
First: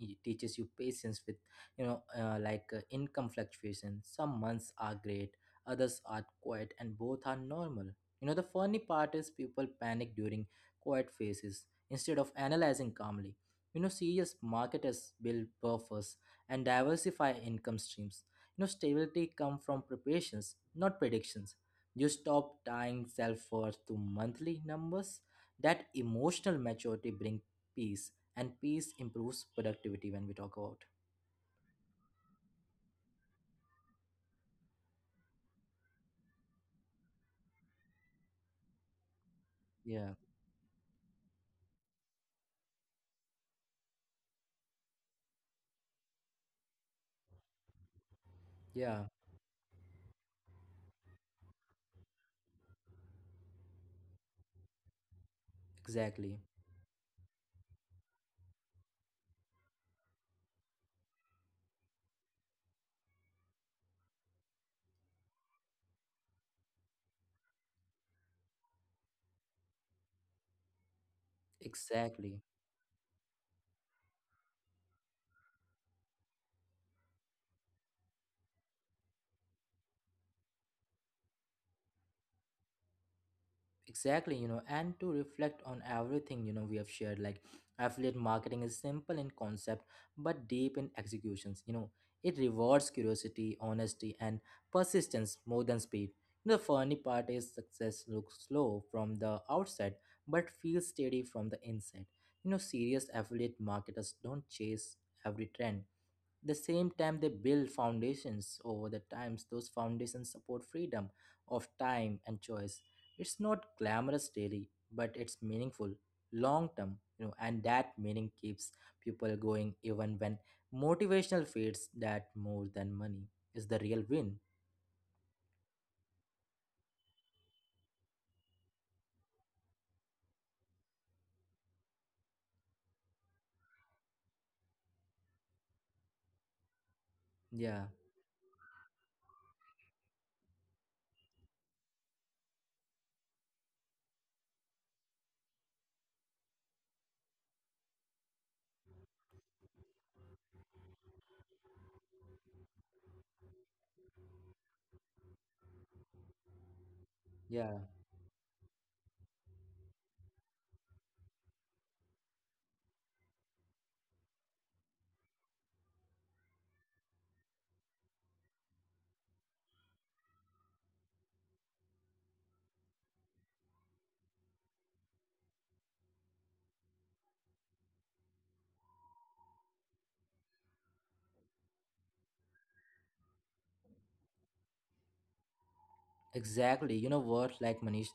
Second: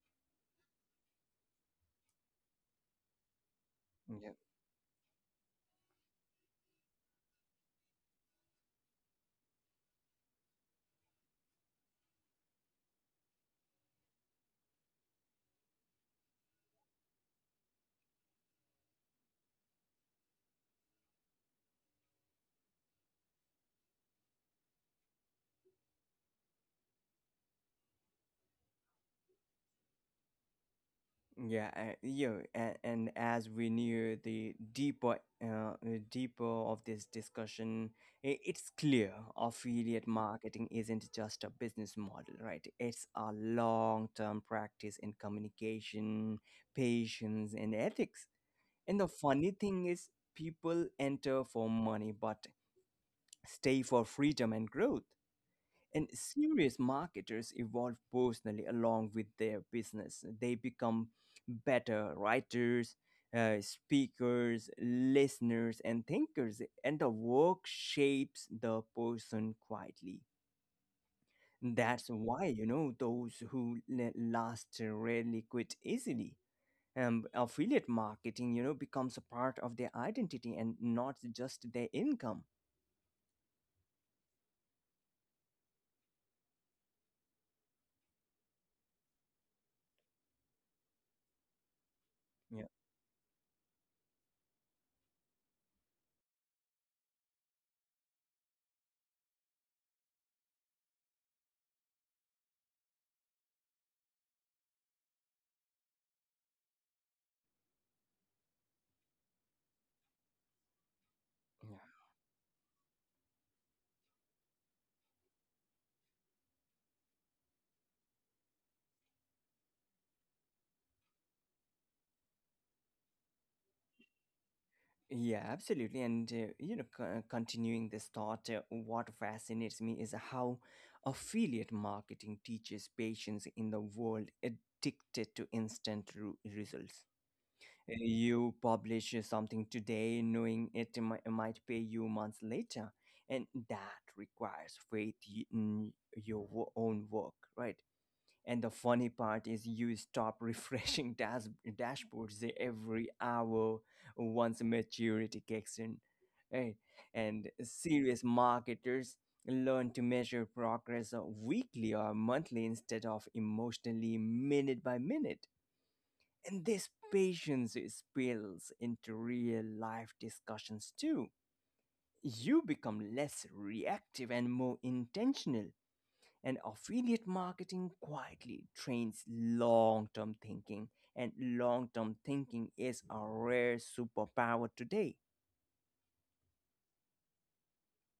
it teaches you patience with, like, income fluctuation. Some months are great, others are quiet, and both are normal. The funny part is people panic during quiet phases instead of analyzing calmly. Serious marketers build buffers and diversify income streams. Stability come from preparations, not predictions. You stop tying self worth to monthly numbers. That emotional maturity brings peace, and peace improves productivity when we talk about. Yeah, yeah, and as we near the deeper, uh, uh, deeper of this discussion, it's clear affiliate Yeah, marketing isn't just a business model, right? It's a long-term practice in communication, patience, and ethics. And the yeah, funny thing is, people enter for money but stay for freedom and growth. And exactly. serious marketers evolve personally along with their business. They become better writers, speakers, listeners, and thinkers. And the work shapes the person quietly. That's Exactly. why, you know, those who last rarely quit easily. Affiliate marketing, you know, becomes a part of their identity and not just their income. Exactly, and to reflect on everything, we have shared, like, affiliate marketing is simple in concept but deep in executions. It Yeah. rewards curiosity, honesty, and persistence more than speed. The funny part is success looks slow from the outside but feels steady from the inside. Serious affiliate marketers don't chase every trend, the same time they build foundations over the times. Those foundations support freedom of Yeah. time and choice. It's not glamorous daily, but it's meaningful long term. And that meaning keeps people going even when motivational fades, that more than money is the real win. Yeah, absolutely. And, you know, continuing this thought, what fascinates me is how affiliate marketing teaches patients in the world addicted to instant results. Yeah, You publish something today knowing it might pay you months later, and that requires faith in your own work, right? And the funny part is, you stop refreshing dashboards every hour once maturity kicks in. Right? And yeah. serious marketers learn to measure progress weekly or monthly instead of emotionally minute by minute. And this patience spills into real life discussions too. You become less reactive and more intentional, and affiliate marketing quietly trains long term thinking, and long term thinking is a rare superpower today. Exactly. Like, Manish,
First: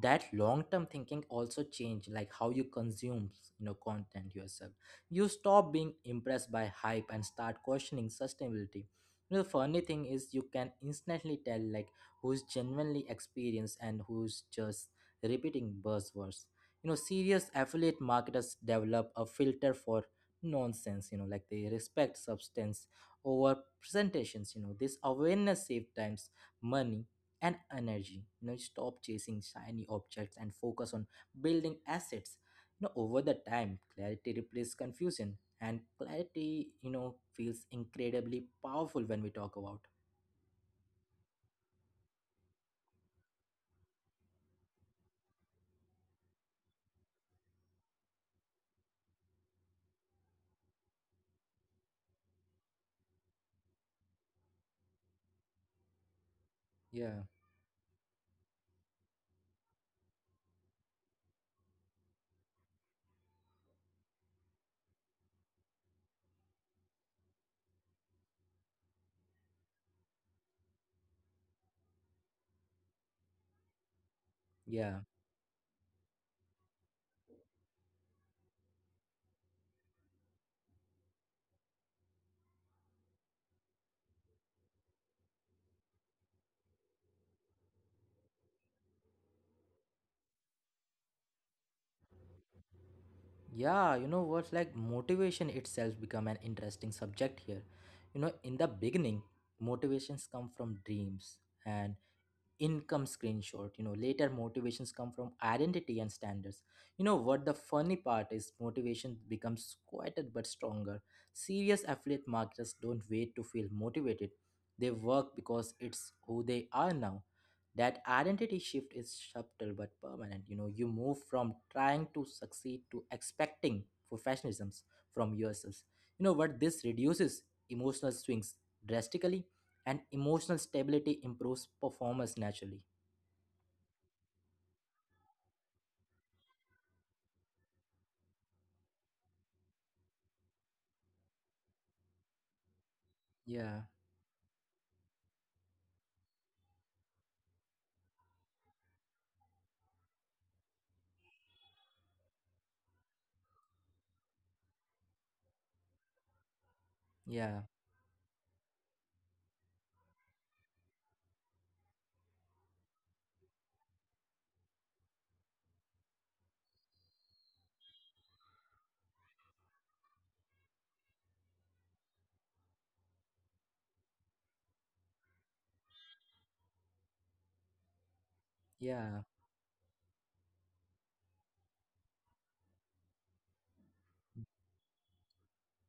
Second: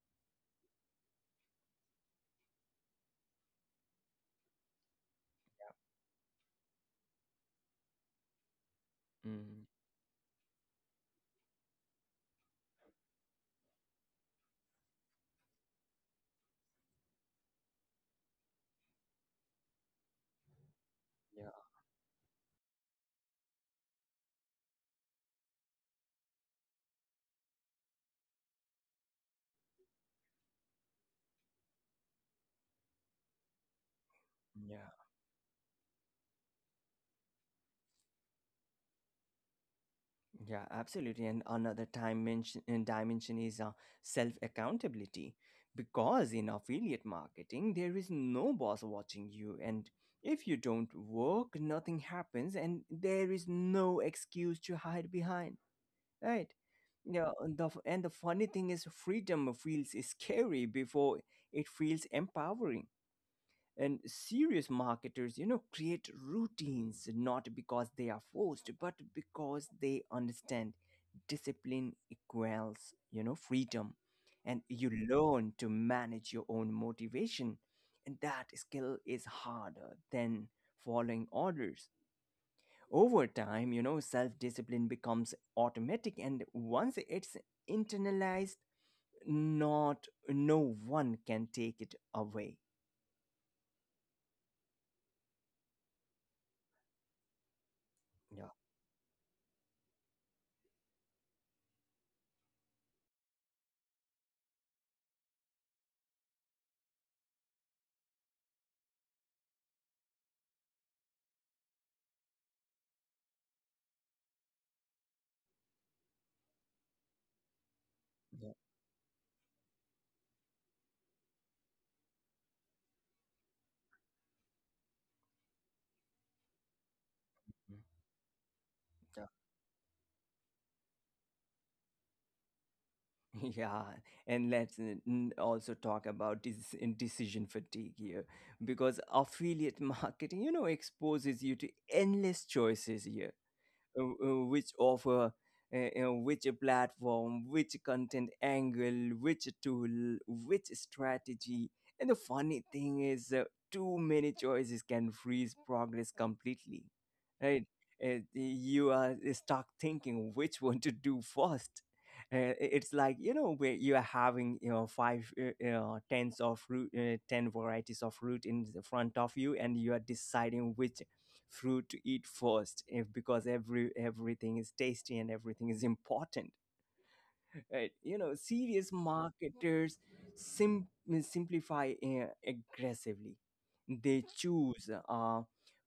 that long-term thinking also change like how you consume, content yourself. You stop being impressed by hype and start questioning sustainability. The Mm, funny thing is you can instantly tell like who's genuinely experienced and who's just repeating buzzwords. Serious affiliate marketers develop a filter for nonsense, like, yeah. they respect substance over presentations, This awareness save times, money, and energy. Stop chasing shiny objects and focus on building assets. Over the time, clarity replaces Yeah, confusion, and clarity, feels incredibly powerful when we talk about. yeah, absolutely. And another dimension is self accountability because in affiliate marketing there is no boss watching you, and if you don't work nothing happens, and there is no excuse to hide behind, right? Yeah, Yeah. And the funny thing is freedom feels scary before it feels empowering, and serious marketers, you know, create routines not because they are forced but because they understand discipline equals, you know, freedom. And you yeah, learn to manage your own motivation, and that skill is harder than following orders. Over time, you know, self discipline becomes automatic, and once it's internalized, not no one can take it away. yeah, you know what's like, motivation itself become an interesting subject here. Yeah, In the beginning, motivations come from dreams and income screenshot. Later, motivations come from identity and standards. You know what The funny part is motivation becomes quieter but stronger. Serious affiliate marketers don't wait to feel motivated, they work because it's who they are now. That yeah, identity shift is subtle but permanent. You move from trying to succeed to expecting professionalisms from yourselves. You know what This reduces mm, emotional swings drastically, and emotional stability improves performance naturally. yeah. Yeah, and let's also talk about this decision fatigue here because affiliate marketing, you know, exposes you to endless choices here. Yeah, Which offer, which platform, which content angle, which tool, which strategy. And the funny thing is, too many choices can freeze progress completely, right? yeah, You are stuck thinking which one to do first. Uh, it's like, you know, where you are having, you know, five tens of root ten varieties of root in the front of you, and you are deciding which fruit to eat first if, because everything is tasty and everything is important, right? You know, serious yeah, marketers sim- simplify aggressively. They choose a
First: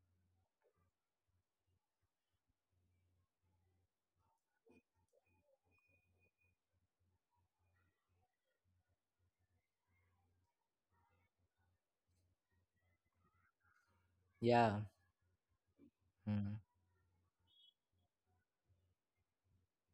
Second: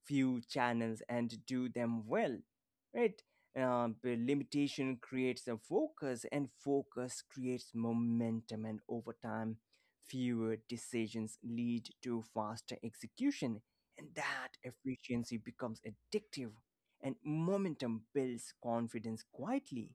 few channels and do them well, right? The limitation creates a focus, and focus creates momentum, and over time fewer decisions lead to faster execution, and that yeah. efficiency becomes addictive, Hmm. and momentum builds confidence quietly.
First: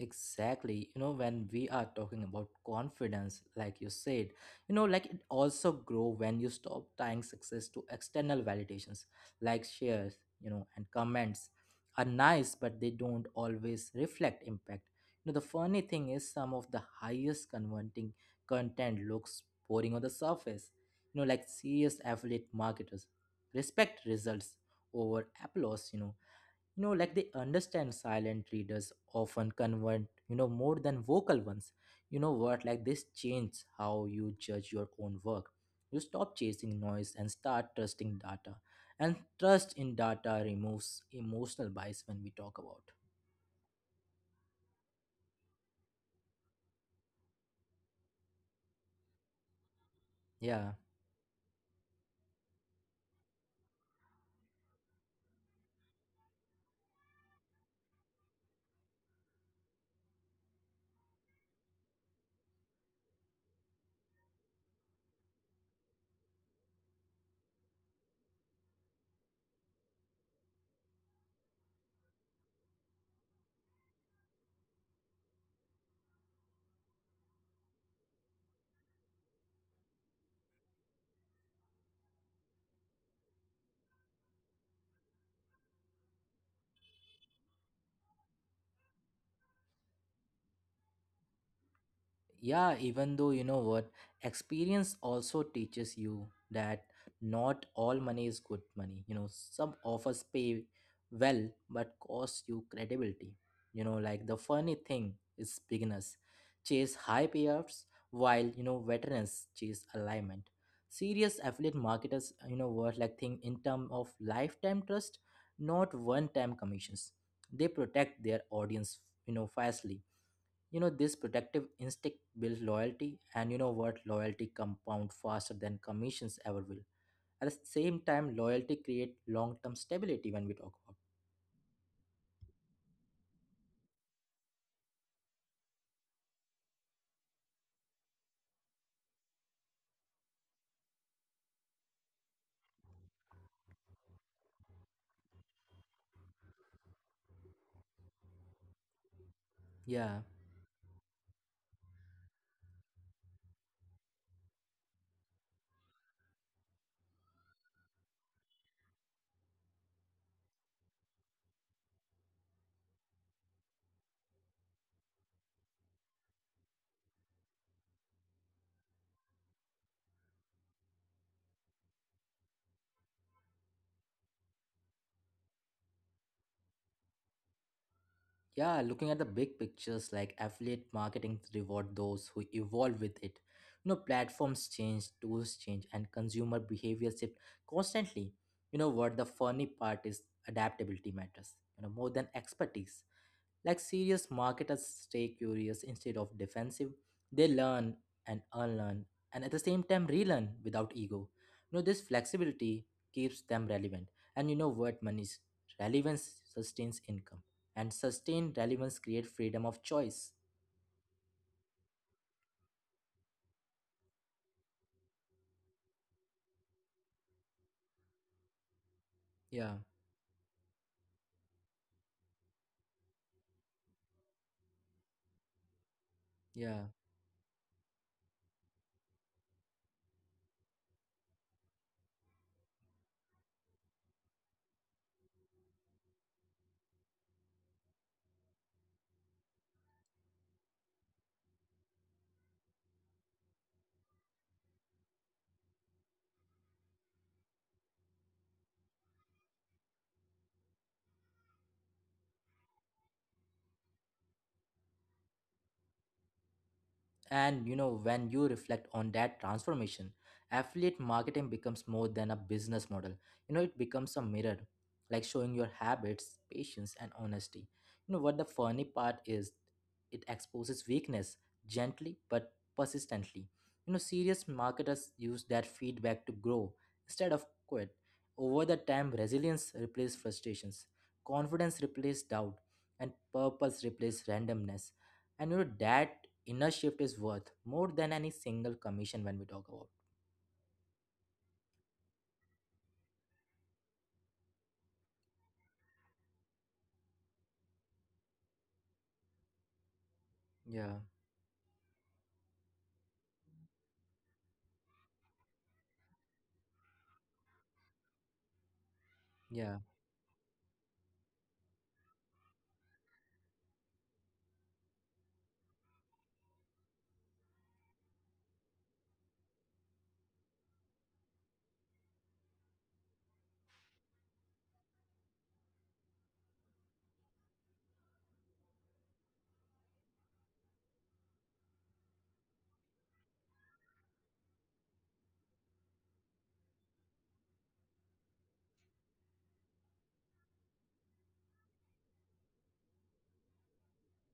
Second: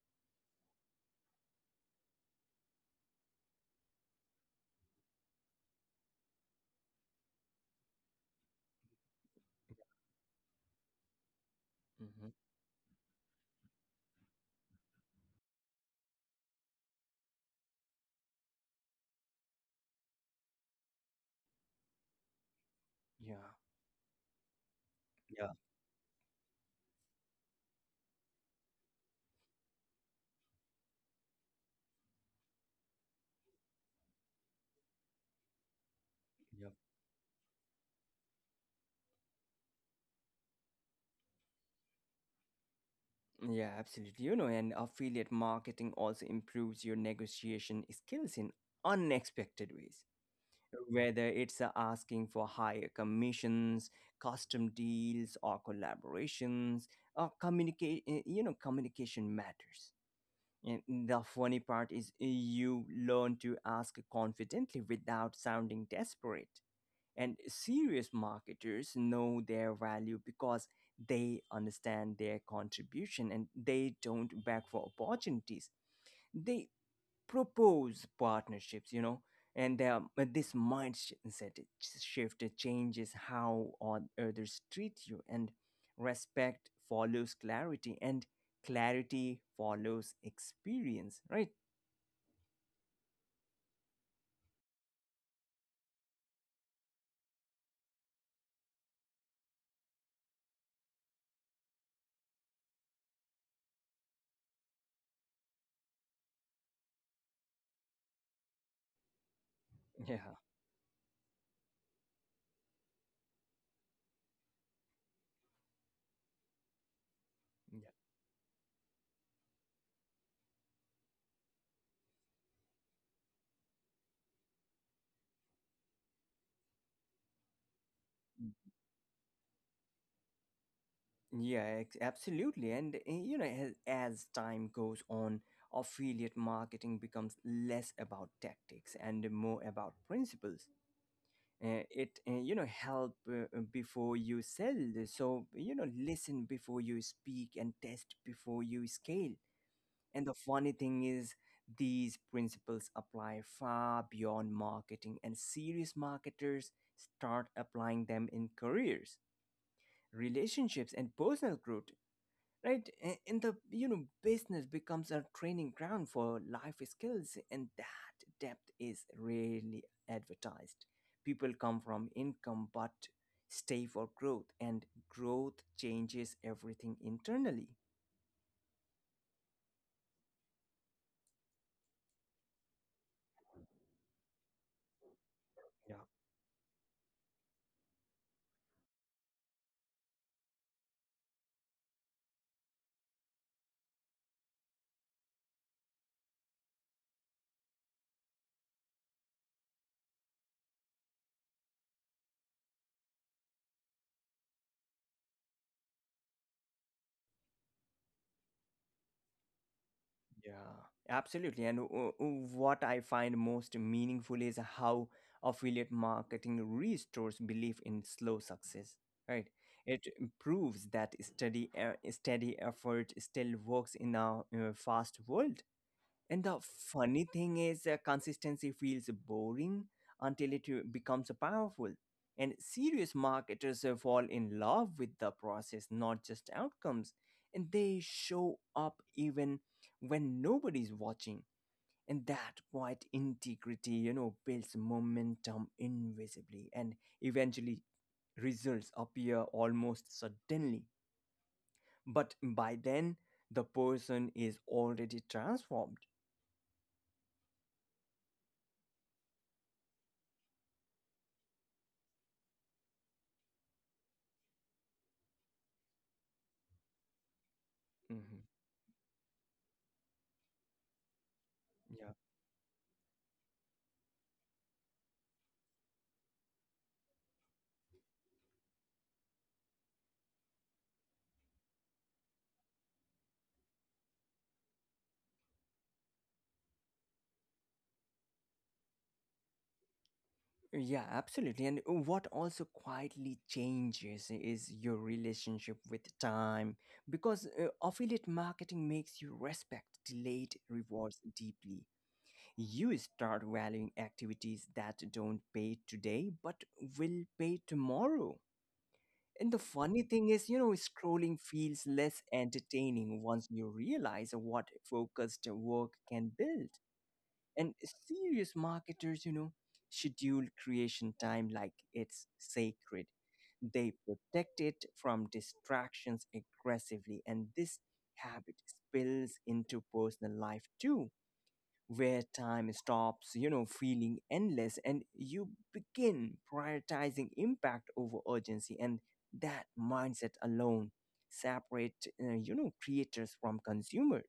Exactly. When we are talking about confidence, like you said, like, it also grow when you stop tying success to external validations, like shares, and comments are Mhm. nice, but they don't always reflect impact. The funny thing is some of the highest converting content looks boring on the surface. Like, serious affiliate marketers Yeah. respect results over Yeah, applause, like, they understand silent readers often convert, more than vocal ones. You know what like, this changes how you judge your own work. You stop chasing noise and start trusting data, and trust in data removes emotional bias when we talk about. yeah. Yeah, absolutely. You know, and affiliate marketing also improves your negotiation skills in unexpected ways. Yeah, Whether it's asking for higher commissions, custom deals, or collaborations, or communicate, you know, communication matters. And the funny part is, you learn to ask confidently without sounding desperate. And serious marketers know their value because they understand their contribution, and they don't beg for opportunities. They propose partnerships, you know. And there, but this mindset shift changes how others treat you, and respect follows clarity, and clarity follows experience, right? yeah, even though you know what experience also teaches you that not all money is good money. Some offers pay well but cost you credibility. Like, the funny thing is beginners chase high payoffs while, veterans chase Yeah, alignment. Serious affiliate marketers, you know what like, think in terms of lifetime trust, not one time commissions. They yeah. protect their audience, fiercely. This protective instinct builds loyalty, and you know what loyalty compound faster than commissions ever will. At the same time, loyalty create long-term stability when we talk about. Absolutely. And you know, as time goes on, affiliate marketing becomes less about tactics and more about principles. It you know help before you sell. So, you know, listen before you speak and test before you scale. Yeah, And the funny thing is, these principles apply far beyond marketing, and serious marketers start applying them in careers, relationships, and personal growth, right? A- and the you know business becomes a training ground for life skills, and that depth is rarely advertised. People come from income but stay for growth, and growth changes everything internally. yeah. Looking at the big pictures, like affiliate marketing reward those who evolve with it. Platforms change, tools change, Yeah. and consumer behavior shift constantly. You know what The funny part is adaptability matters, more than expertise. Like, serious marketers stay curious instead of defensive. They learn and unlearn, and at the same time relearn without ego. You know, this flexibility keeps them relevant. And you know what, Manish? Relevance sustains income, and sustained relevance creates freedom of choice. Yeah, absolutely. And what I find most meaningful is how affiliate marketing restores belief in slow success, right? Yeah, It proves that steady, steady effort still works in a fast world. And the yeah. funny thing is, consistency feels boring until it becomes powerful. And serious marketers fall in love with the process, not just outcomes. And they show up even when nobody's watching. And that quiet integrity, you know, builds momentum invisibly. And eventually, results appear almost suddenly. But by then, the person is already transformed. And you know, when you reflect on that transformation, affiliate marketing becomes more than a business model. You know, it becomes a mirror, like, showing your habits, patience, and honesty. What Mhm. the funny part is, it exposes weakness gently but persistently. You know, serious marketers use that feedback to grow instead of quit. Over the time, resilience replaces frustrations, confidence replaces doubt, and purpose replaces randomness, and you know that inner shift is worth more than any single commission when we talk about. Yeah, absolutely. And what also quietly changes is your relationship with time, because affiliate marketing makes you respect delayed Yeah, rewards deeply. You start valuing activities that don't pay today but will pay tomorrow. And the yeah. funny thing is, scrolling feels less entertaining once you realize what focused work can build. And serious marketers, you know, schedule creation time like it's sacred. They protect it from distractions aggressively. And this habit spills into personal life too, where time stops, you know, feeling endless, and you begin prioritizing impact over urgency. And that mindset alone separate creators from consumers.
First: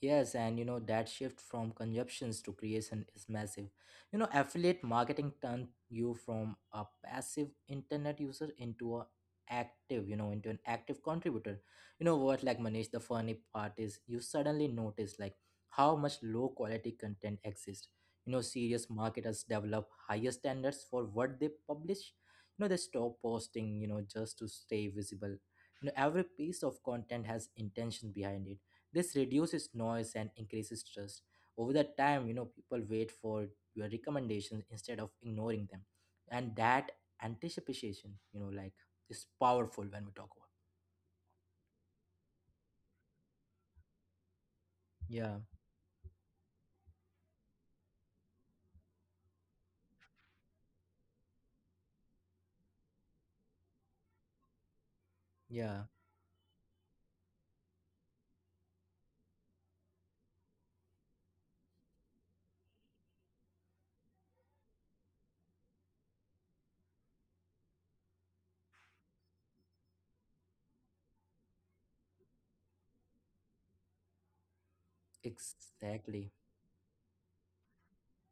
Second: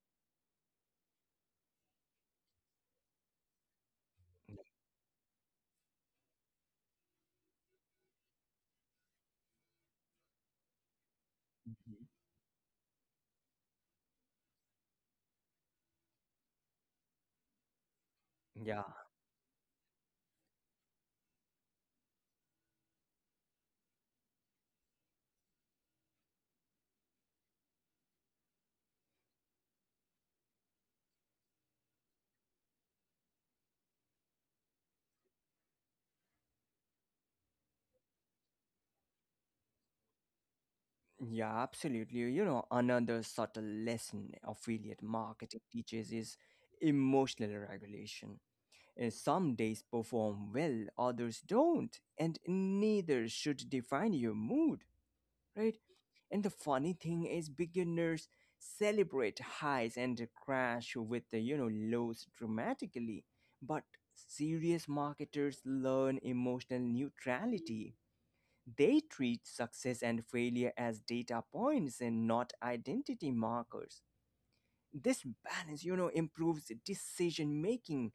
Yes, and you know that shift from consumptions to creation is massive. You know, affiliate marketing turned you from a passive internet user into a active, into an active contributor. Mhm. Like, Manish, the funny part is you suddenly notice like how much low quality content exists. You know, Yeah. serious marketers develop higher standards for what they publish. You know, they stop posting, just to stay visible. You know, every piece of content has intention behind it, this reduces noise and increases trust. Over the time, people wait for your recommendations instead of ignoring them. And that anticipation, like, is powerful when we talk about. Yeah, absolutely. You know, another subtle lesson affiliate Yeah, marketing teaches is emotional regulation. Some days perform well, others don't, and neither should define your mood, right? yeah, And the funny thing is, beginners celebrate highs and crash with the lows dramatically, but serious marketers learn emotional neutrality. They treat success and failure as data points and not identity markers. This balance, you know, exactly. improves decision making,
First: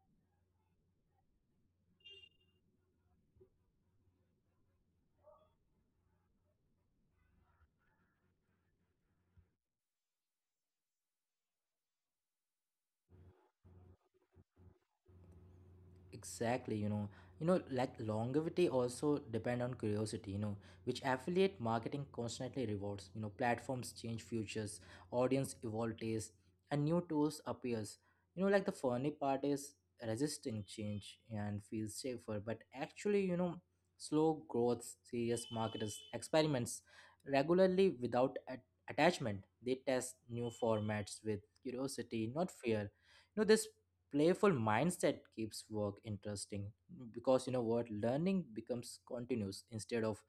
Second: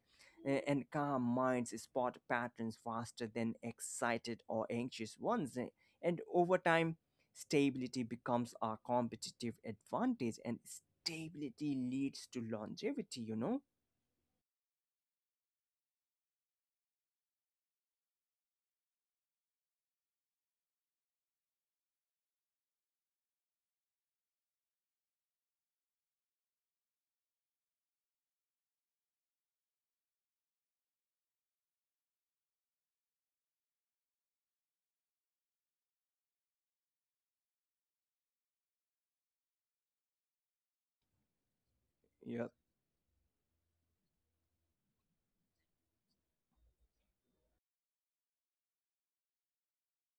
and calm minds spot patterns faster than excited or anxious ones. And over time, stability becomes our competitive advantage, and stability leads to longevity, you know? Exactly. You know, like longevity also depend on curiosity, you know, which affiliate marketing constantly rewards, you know. Platforms change futures, audience evolve taste, and new tools appears. You know, like the funny part is resisting change and feels safer, but actually, you know, slow growth. Serious marketers experiments regularly without attachment. They test new formats with curiosity, not Yep. fear. You know, this playful mindset keeps work interesting because, you know what, learning becomes continuous instead of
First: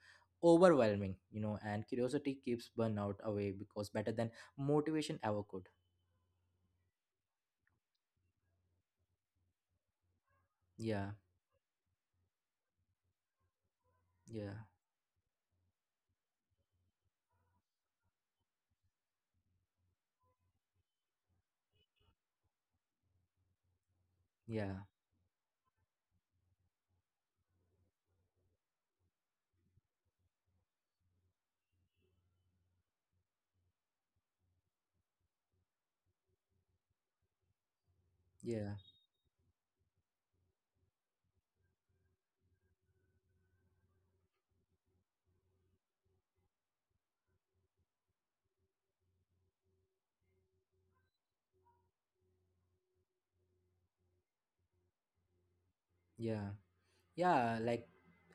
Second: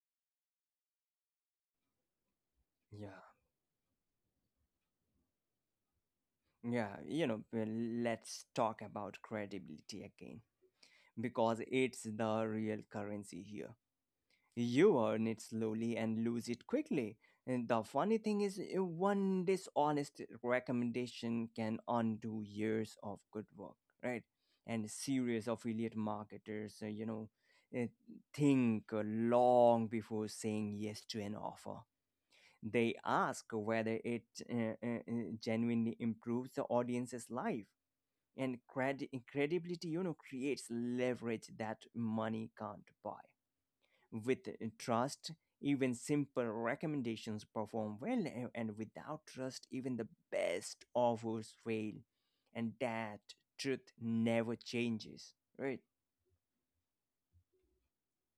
overwhelming, you know. And curiosity keeps Yeah. burnout away because better than motivation ever could. Yeah. You know, let's talk about credibility again, Yeah, because it's the real currency here. yeah, You earn it slowly and lose it quickly. And the funny thing is, one dishonest recommendation can undo years of good work, right? yeah, And serious affiliate marketers, uh, think long before saying yes to an offer. They ask whether it uh, uh, uh, genuinely improves the audience's life, and yeah, credibility, you know, creates leverage that money can't buy. With trust, even simple recommendations perform well, and without trust even the best offers fail. And that truth never changes, right? yeah, yeah, like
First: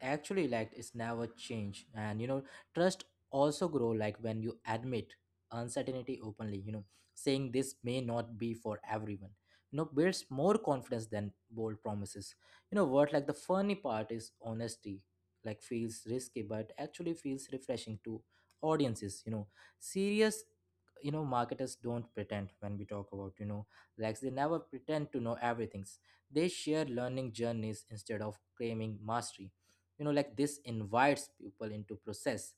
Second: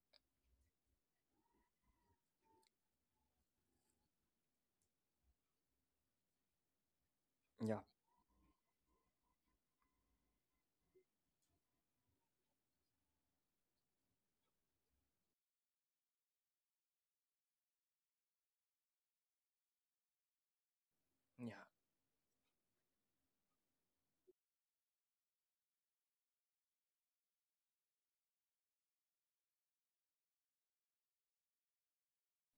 actually, like it's never change. And you know, trust also grow, like when you admit uncertainty openly, you know. Saying this Yeah. may not be for everyone, you know, builds more confidence than bold promises. You know what, like the funny part is honesty, like feels risky, but actually feels refreshing to audiences, you know. Serious, you know, Yeah. marketers don't pretend when we talk about, you know. Like they never pretend to know everything. They share learning journeys instead of claiming mastery. You know, like this invites people into process.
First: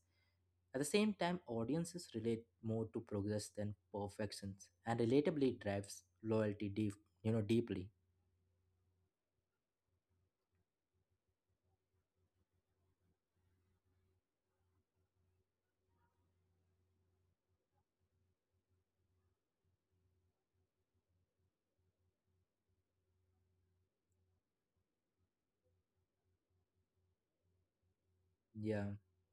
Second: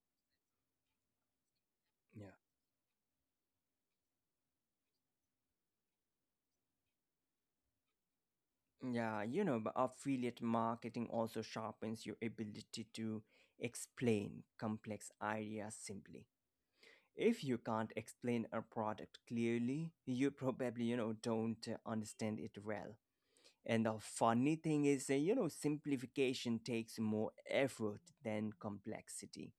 At the same time, audiences Yeah. relate more to progress than perfections, and relatably drives loyalty deep, you know, deeply. Yeah, you know, but affiliate marketing also sharpens your ability to explain complex ideas simply. If you can't explain a product clearly, you probably, you know, don't understand it well. And the funny thing is, simplification takes more effort than Yeah. complexity.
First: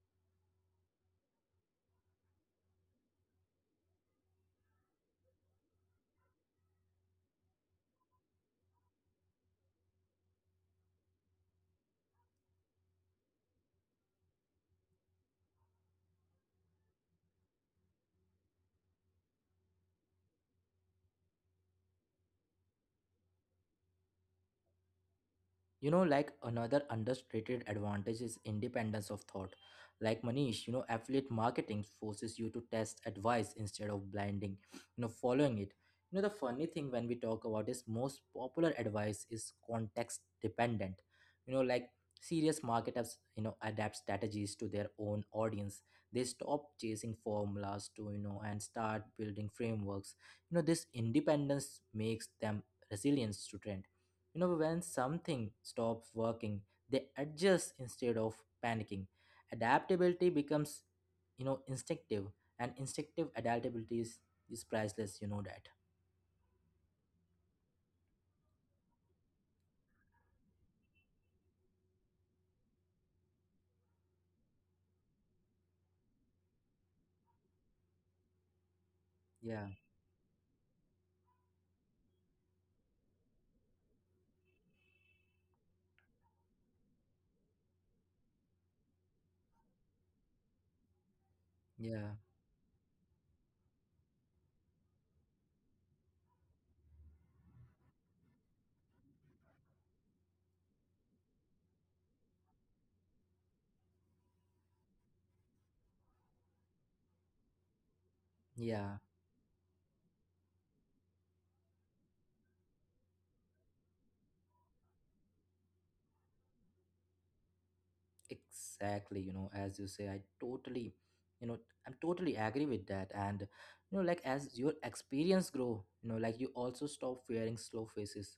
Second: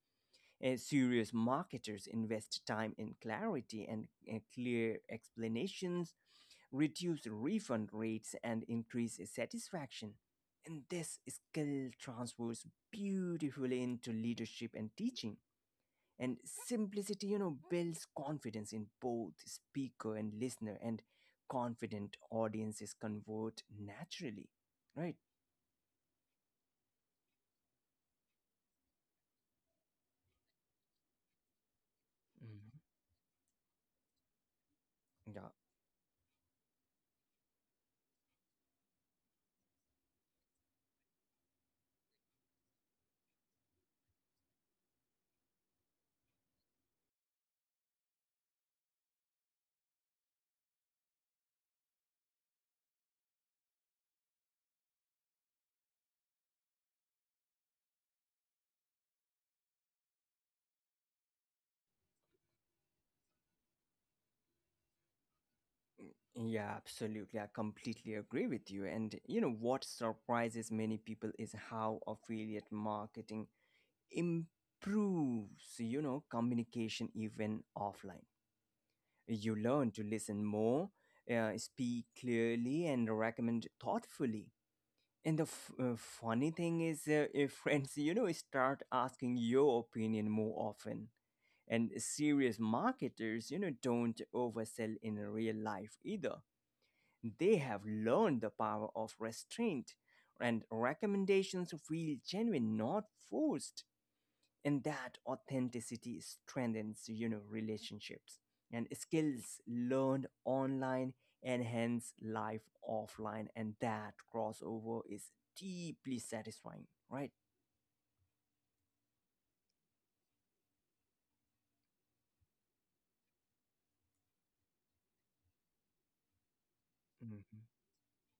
And serious marketers invest time in clarity, and clear explanations reduce refund rates and increase satisfaction. And this skill transfers beautifully into leadership and teaching. And simplicity, you know, builds confidence in both speaker and listener, and confident audiences convert naturally, right? You know, like another understated advantage is independence of thought, like Manish. You know, affiliate marketing forces you Mhm. to test advice instead of blinding, you know, Yeah. following it. You know, the funny thing when we talk about is most popular advice is context dependent. You know, like serious marketers, you know, adapt strategies to their own audience. They stop chasing formulas to, you know, and start building frameworks. You know, this independence makes them resilient to trend. You know, when something stops working, they adjust instead of panicking. Adaptability becomes, you know, instinctive. And instinctive adaptability is priceless, you know that. Yeah, absolutely. I completely agree with you. And you know what surprises many people is how affiliate marketing improves, you know, communication even offline. You Yeah, learn to listen more, speak clearly, and recommend thoughtfully. And the funny thing is, if friends, you know, start asking your opinion more often. And yeah, serious marketers, you know, don't oversell in real life either. They have learned the power of restraint, and recommendations feel genuine, not forced, and that authenticity strengthens, you know, relationships. And yeah, skills learned online and hence life offline, and that crossover is deeply satisfying, right? exactly. You know, as you say, I totally, you know, I'm totally agree with that. And you know, like as your experience grow, you know, like you also stop wearing Hmm. slow faces.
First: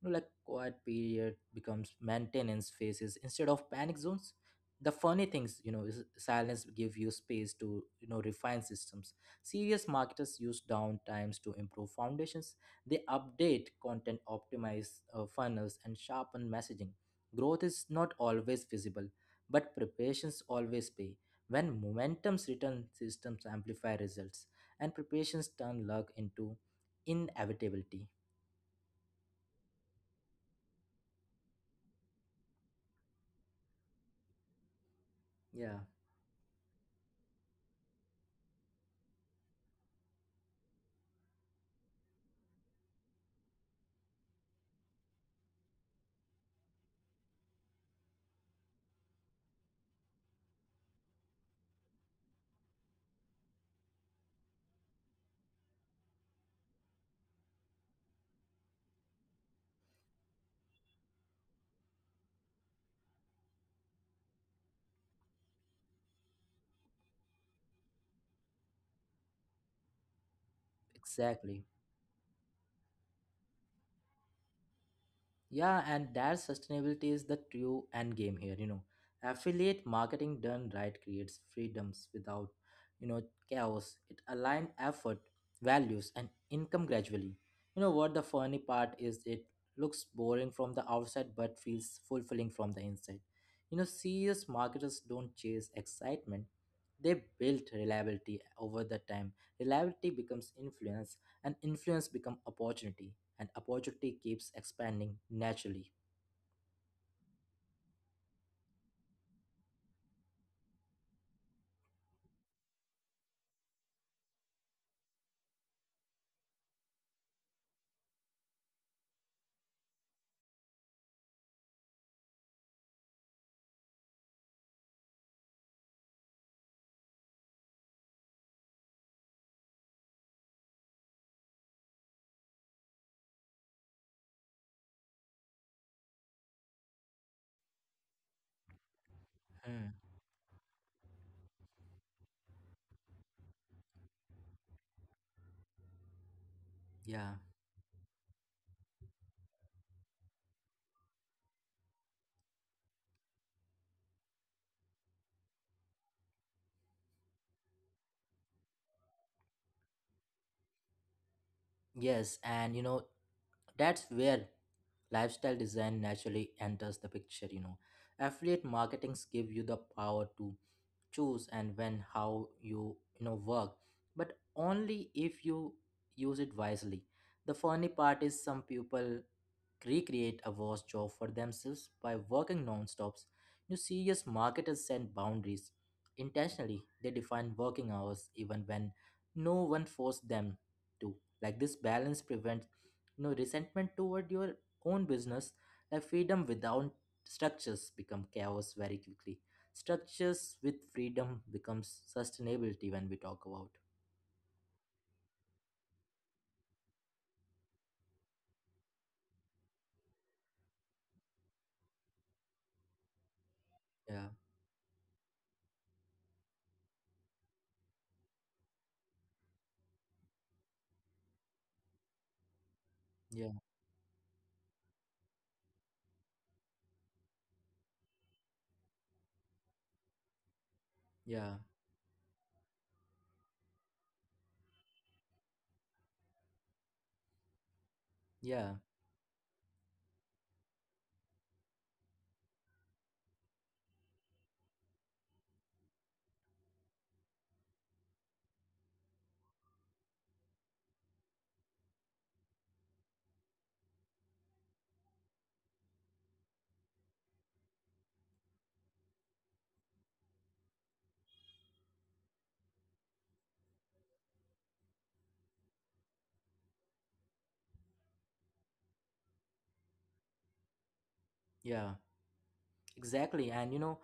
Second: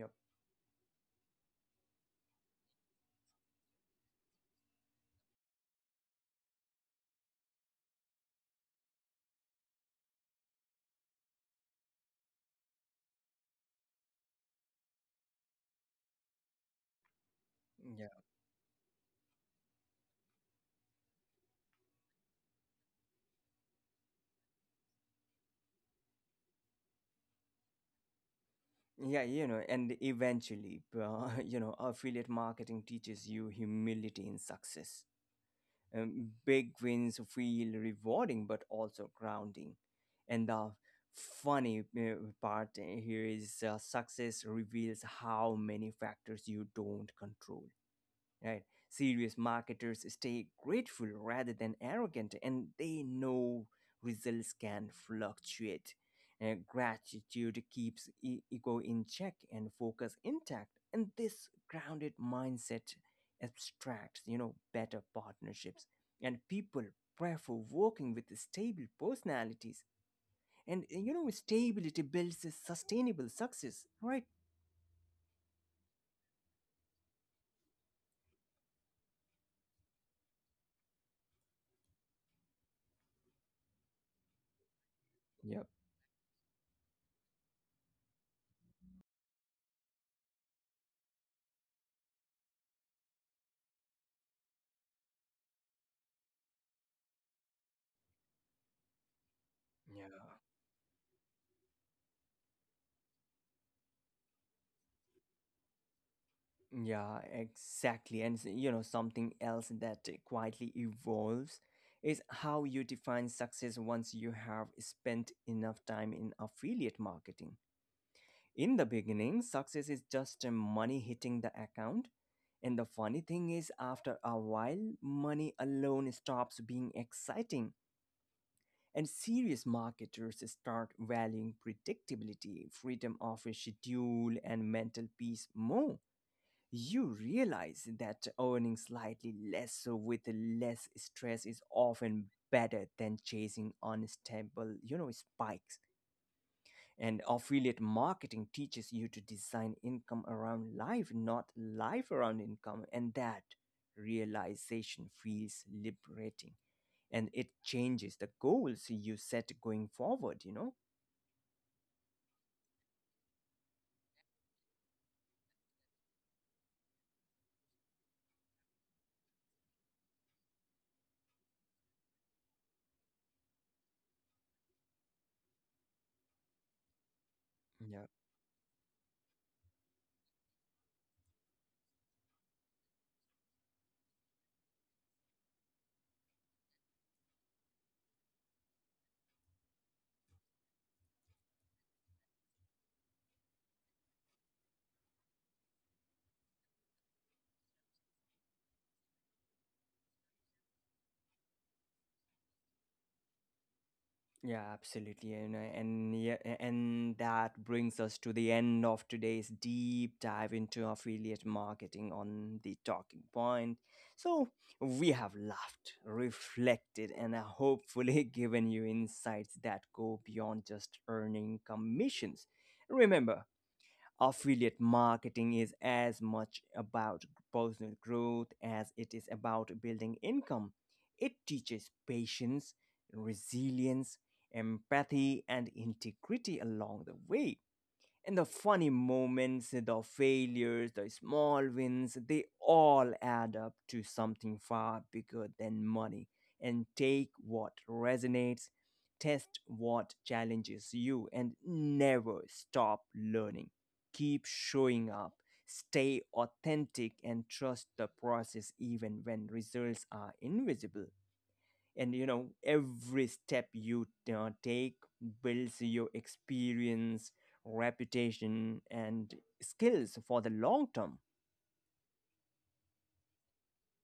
You know, like quiet period becomes maintenance phases instead of panic zones. The funny things, you know, is silence give you space to, you know, refine systems. Serious marketers use downtimes to improve foundations. They update content, optimize funnels, and sharpen messaging. Growth is not Yeah. always visible, but preparations always pay. When momentums return, systems amplify results, and preparations turn luck into inevitability. Yeah, you know, and eventually you know, affiliate marketing teaches you humility in success. Yeah, Big wins feel rewarding but also grounding. And the funny part here is, success reveals how many factors you don't control, right? Serious marketers stay grateful rather than arrogant, and they know results can fluctuate. Gratitude keeps ego in check and focus intact, and this grounded mindset abstracts, you know, better partnerships. And people prefer working with stable personalities, and, you know, exactly. stability builds a sustainable success, right? Yeah, and that sustainability is the true end game here, you know. Affiliate marketing done right creates freedoms without, you know, chaos. It aligns effort, Yep. values, and income gradually. You know what, the funny part is it looks boring from the outside but feels fulfilling from the inside. You know, serious marketers don't chase excitement. They build reliability over the time. Reliability becomes influence, and influence become opportunity, and opportunity keeps expanding naturally. Yeah, exactly. And you know, something else that quietly evolves is how you define success once you have spent enough time in affiliate marketing. In the beginning, success is just money hitting the account. And the funny thing is, after a while, money alone stops being exciting. And serious marketers start valuing predictability, freedom of a schedule, and mental peace more. You realize that earning slightly less Hmm, with less stress is often better than chasing unstable, spikes. And yeah. affiliate marketing teaches you to design income around life, not life around income, and that realization feels liberating, and it changes the goals you set going forward, you know? Yes, and you know, that's where lifestyle design naturally enters the picture, you know. Affiliate marketings give you the power to choose and when how you, know, work. But only if you use it wisely. The funny Yeah. part is some people recreate a worse job for themselves by working non-stops. You serious marketers set boundaries intentionally. They define working hours even when no one forced them to. Like this balance prevents, you know, resentment toward your own business. Like freedom without structures become chaos very quickly. Structures with freedom becomes sustainability when we talk about. Yeah, absolutely. And yeah, and that brings us to the end of today's deep dive into affiliate marketing on the talking point. Yeah, So we have laughed, reflected, and hopefully given you insights that go beyond just earning commissions. Remember, yeah, affiliate marketing is as much about personal growth as it is about building income. It yeah, teaches patience, resilience, empathy, and integrity along the way. And the yeah, funny moments, the failures, the small wins, they all add up to something far bigger than money. And take what resonates, test what challenges you, and never stop learning. Keep showing up, stay authentic, and trust the process even when results are invisible. And you know, every step you take builds your experience, reputation, and skills for the long term. yeah. Exactly. And you know,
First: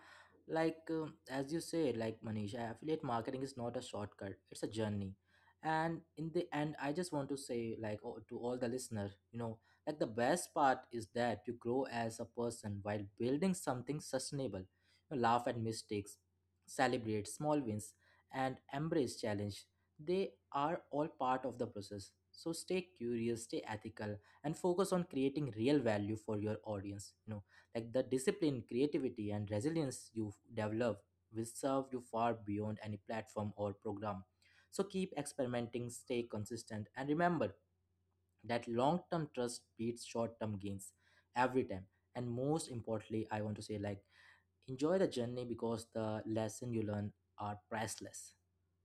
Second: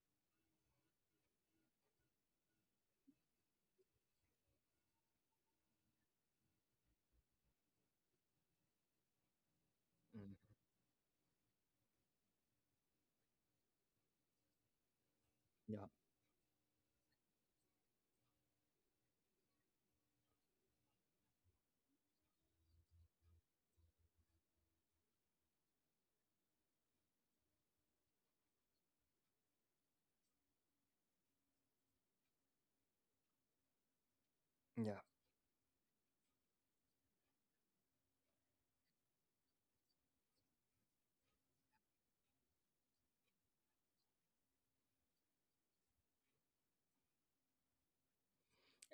like as you say, like Manisha, affiliate marketing is not a shortcut, it's a journey. And in the end, I just want to say, like, oh, to all the listener, you know, like the Mm. best part is that you grow as a person while building something sustainable. You laugh at Yeah. mistakes, celebrate small wins, and embrace challenge. They are all part of the process. So stay curious, stay ethical, and focus on creating real value for your audience. You know, like the discipline creativity and resilience you've developed will serve you far beyond any platform or program. So Yeah. keep experimenting, stay consistent, and remember that long-term trust beats short-term gains every time. And most importantly, I want to say, like, enjoy the journey because the lesson you learn are priceless.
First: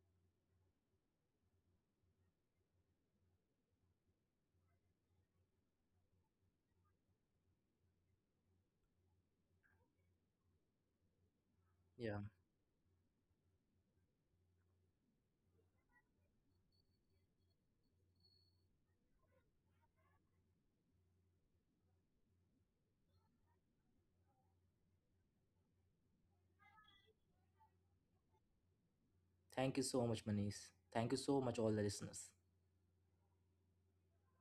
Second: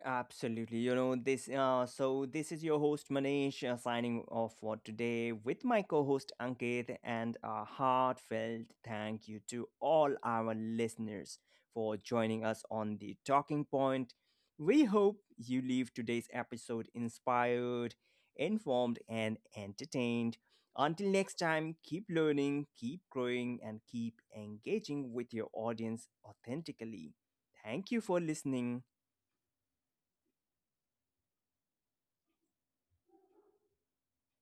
Absolutely. You know, this so this is your host Manish, signing off for today with my co-host Ankit, and a heartfelt thank you to all our listeners for Yeah, joining us on the talking point. We hope you leave today's episode inspired, informed, and entertained. Until next time, keep learning, keep growing, and keep engaging with your audience authentically. Thank you for listening. thank you so much, Manish. Thank you so much, all the listeners.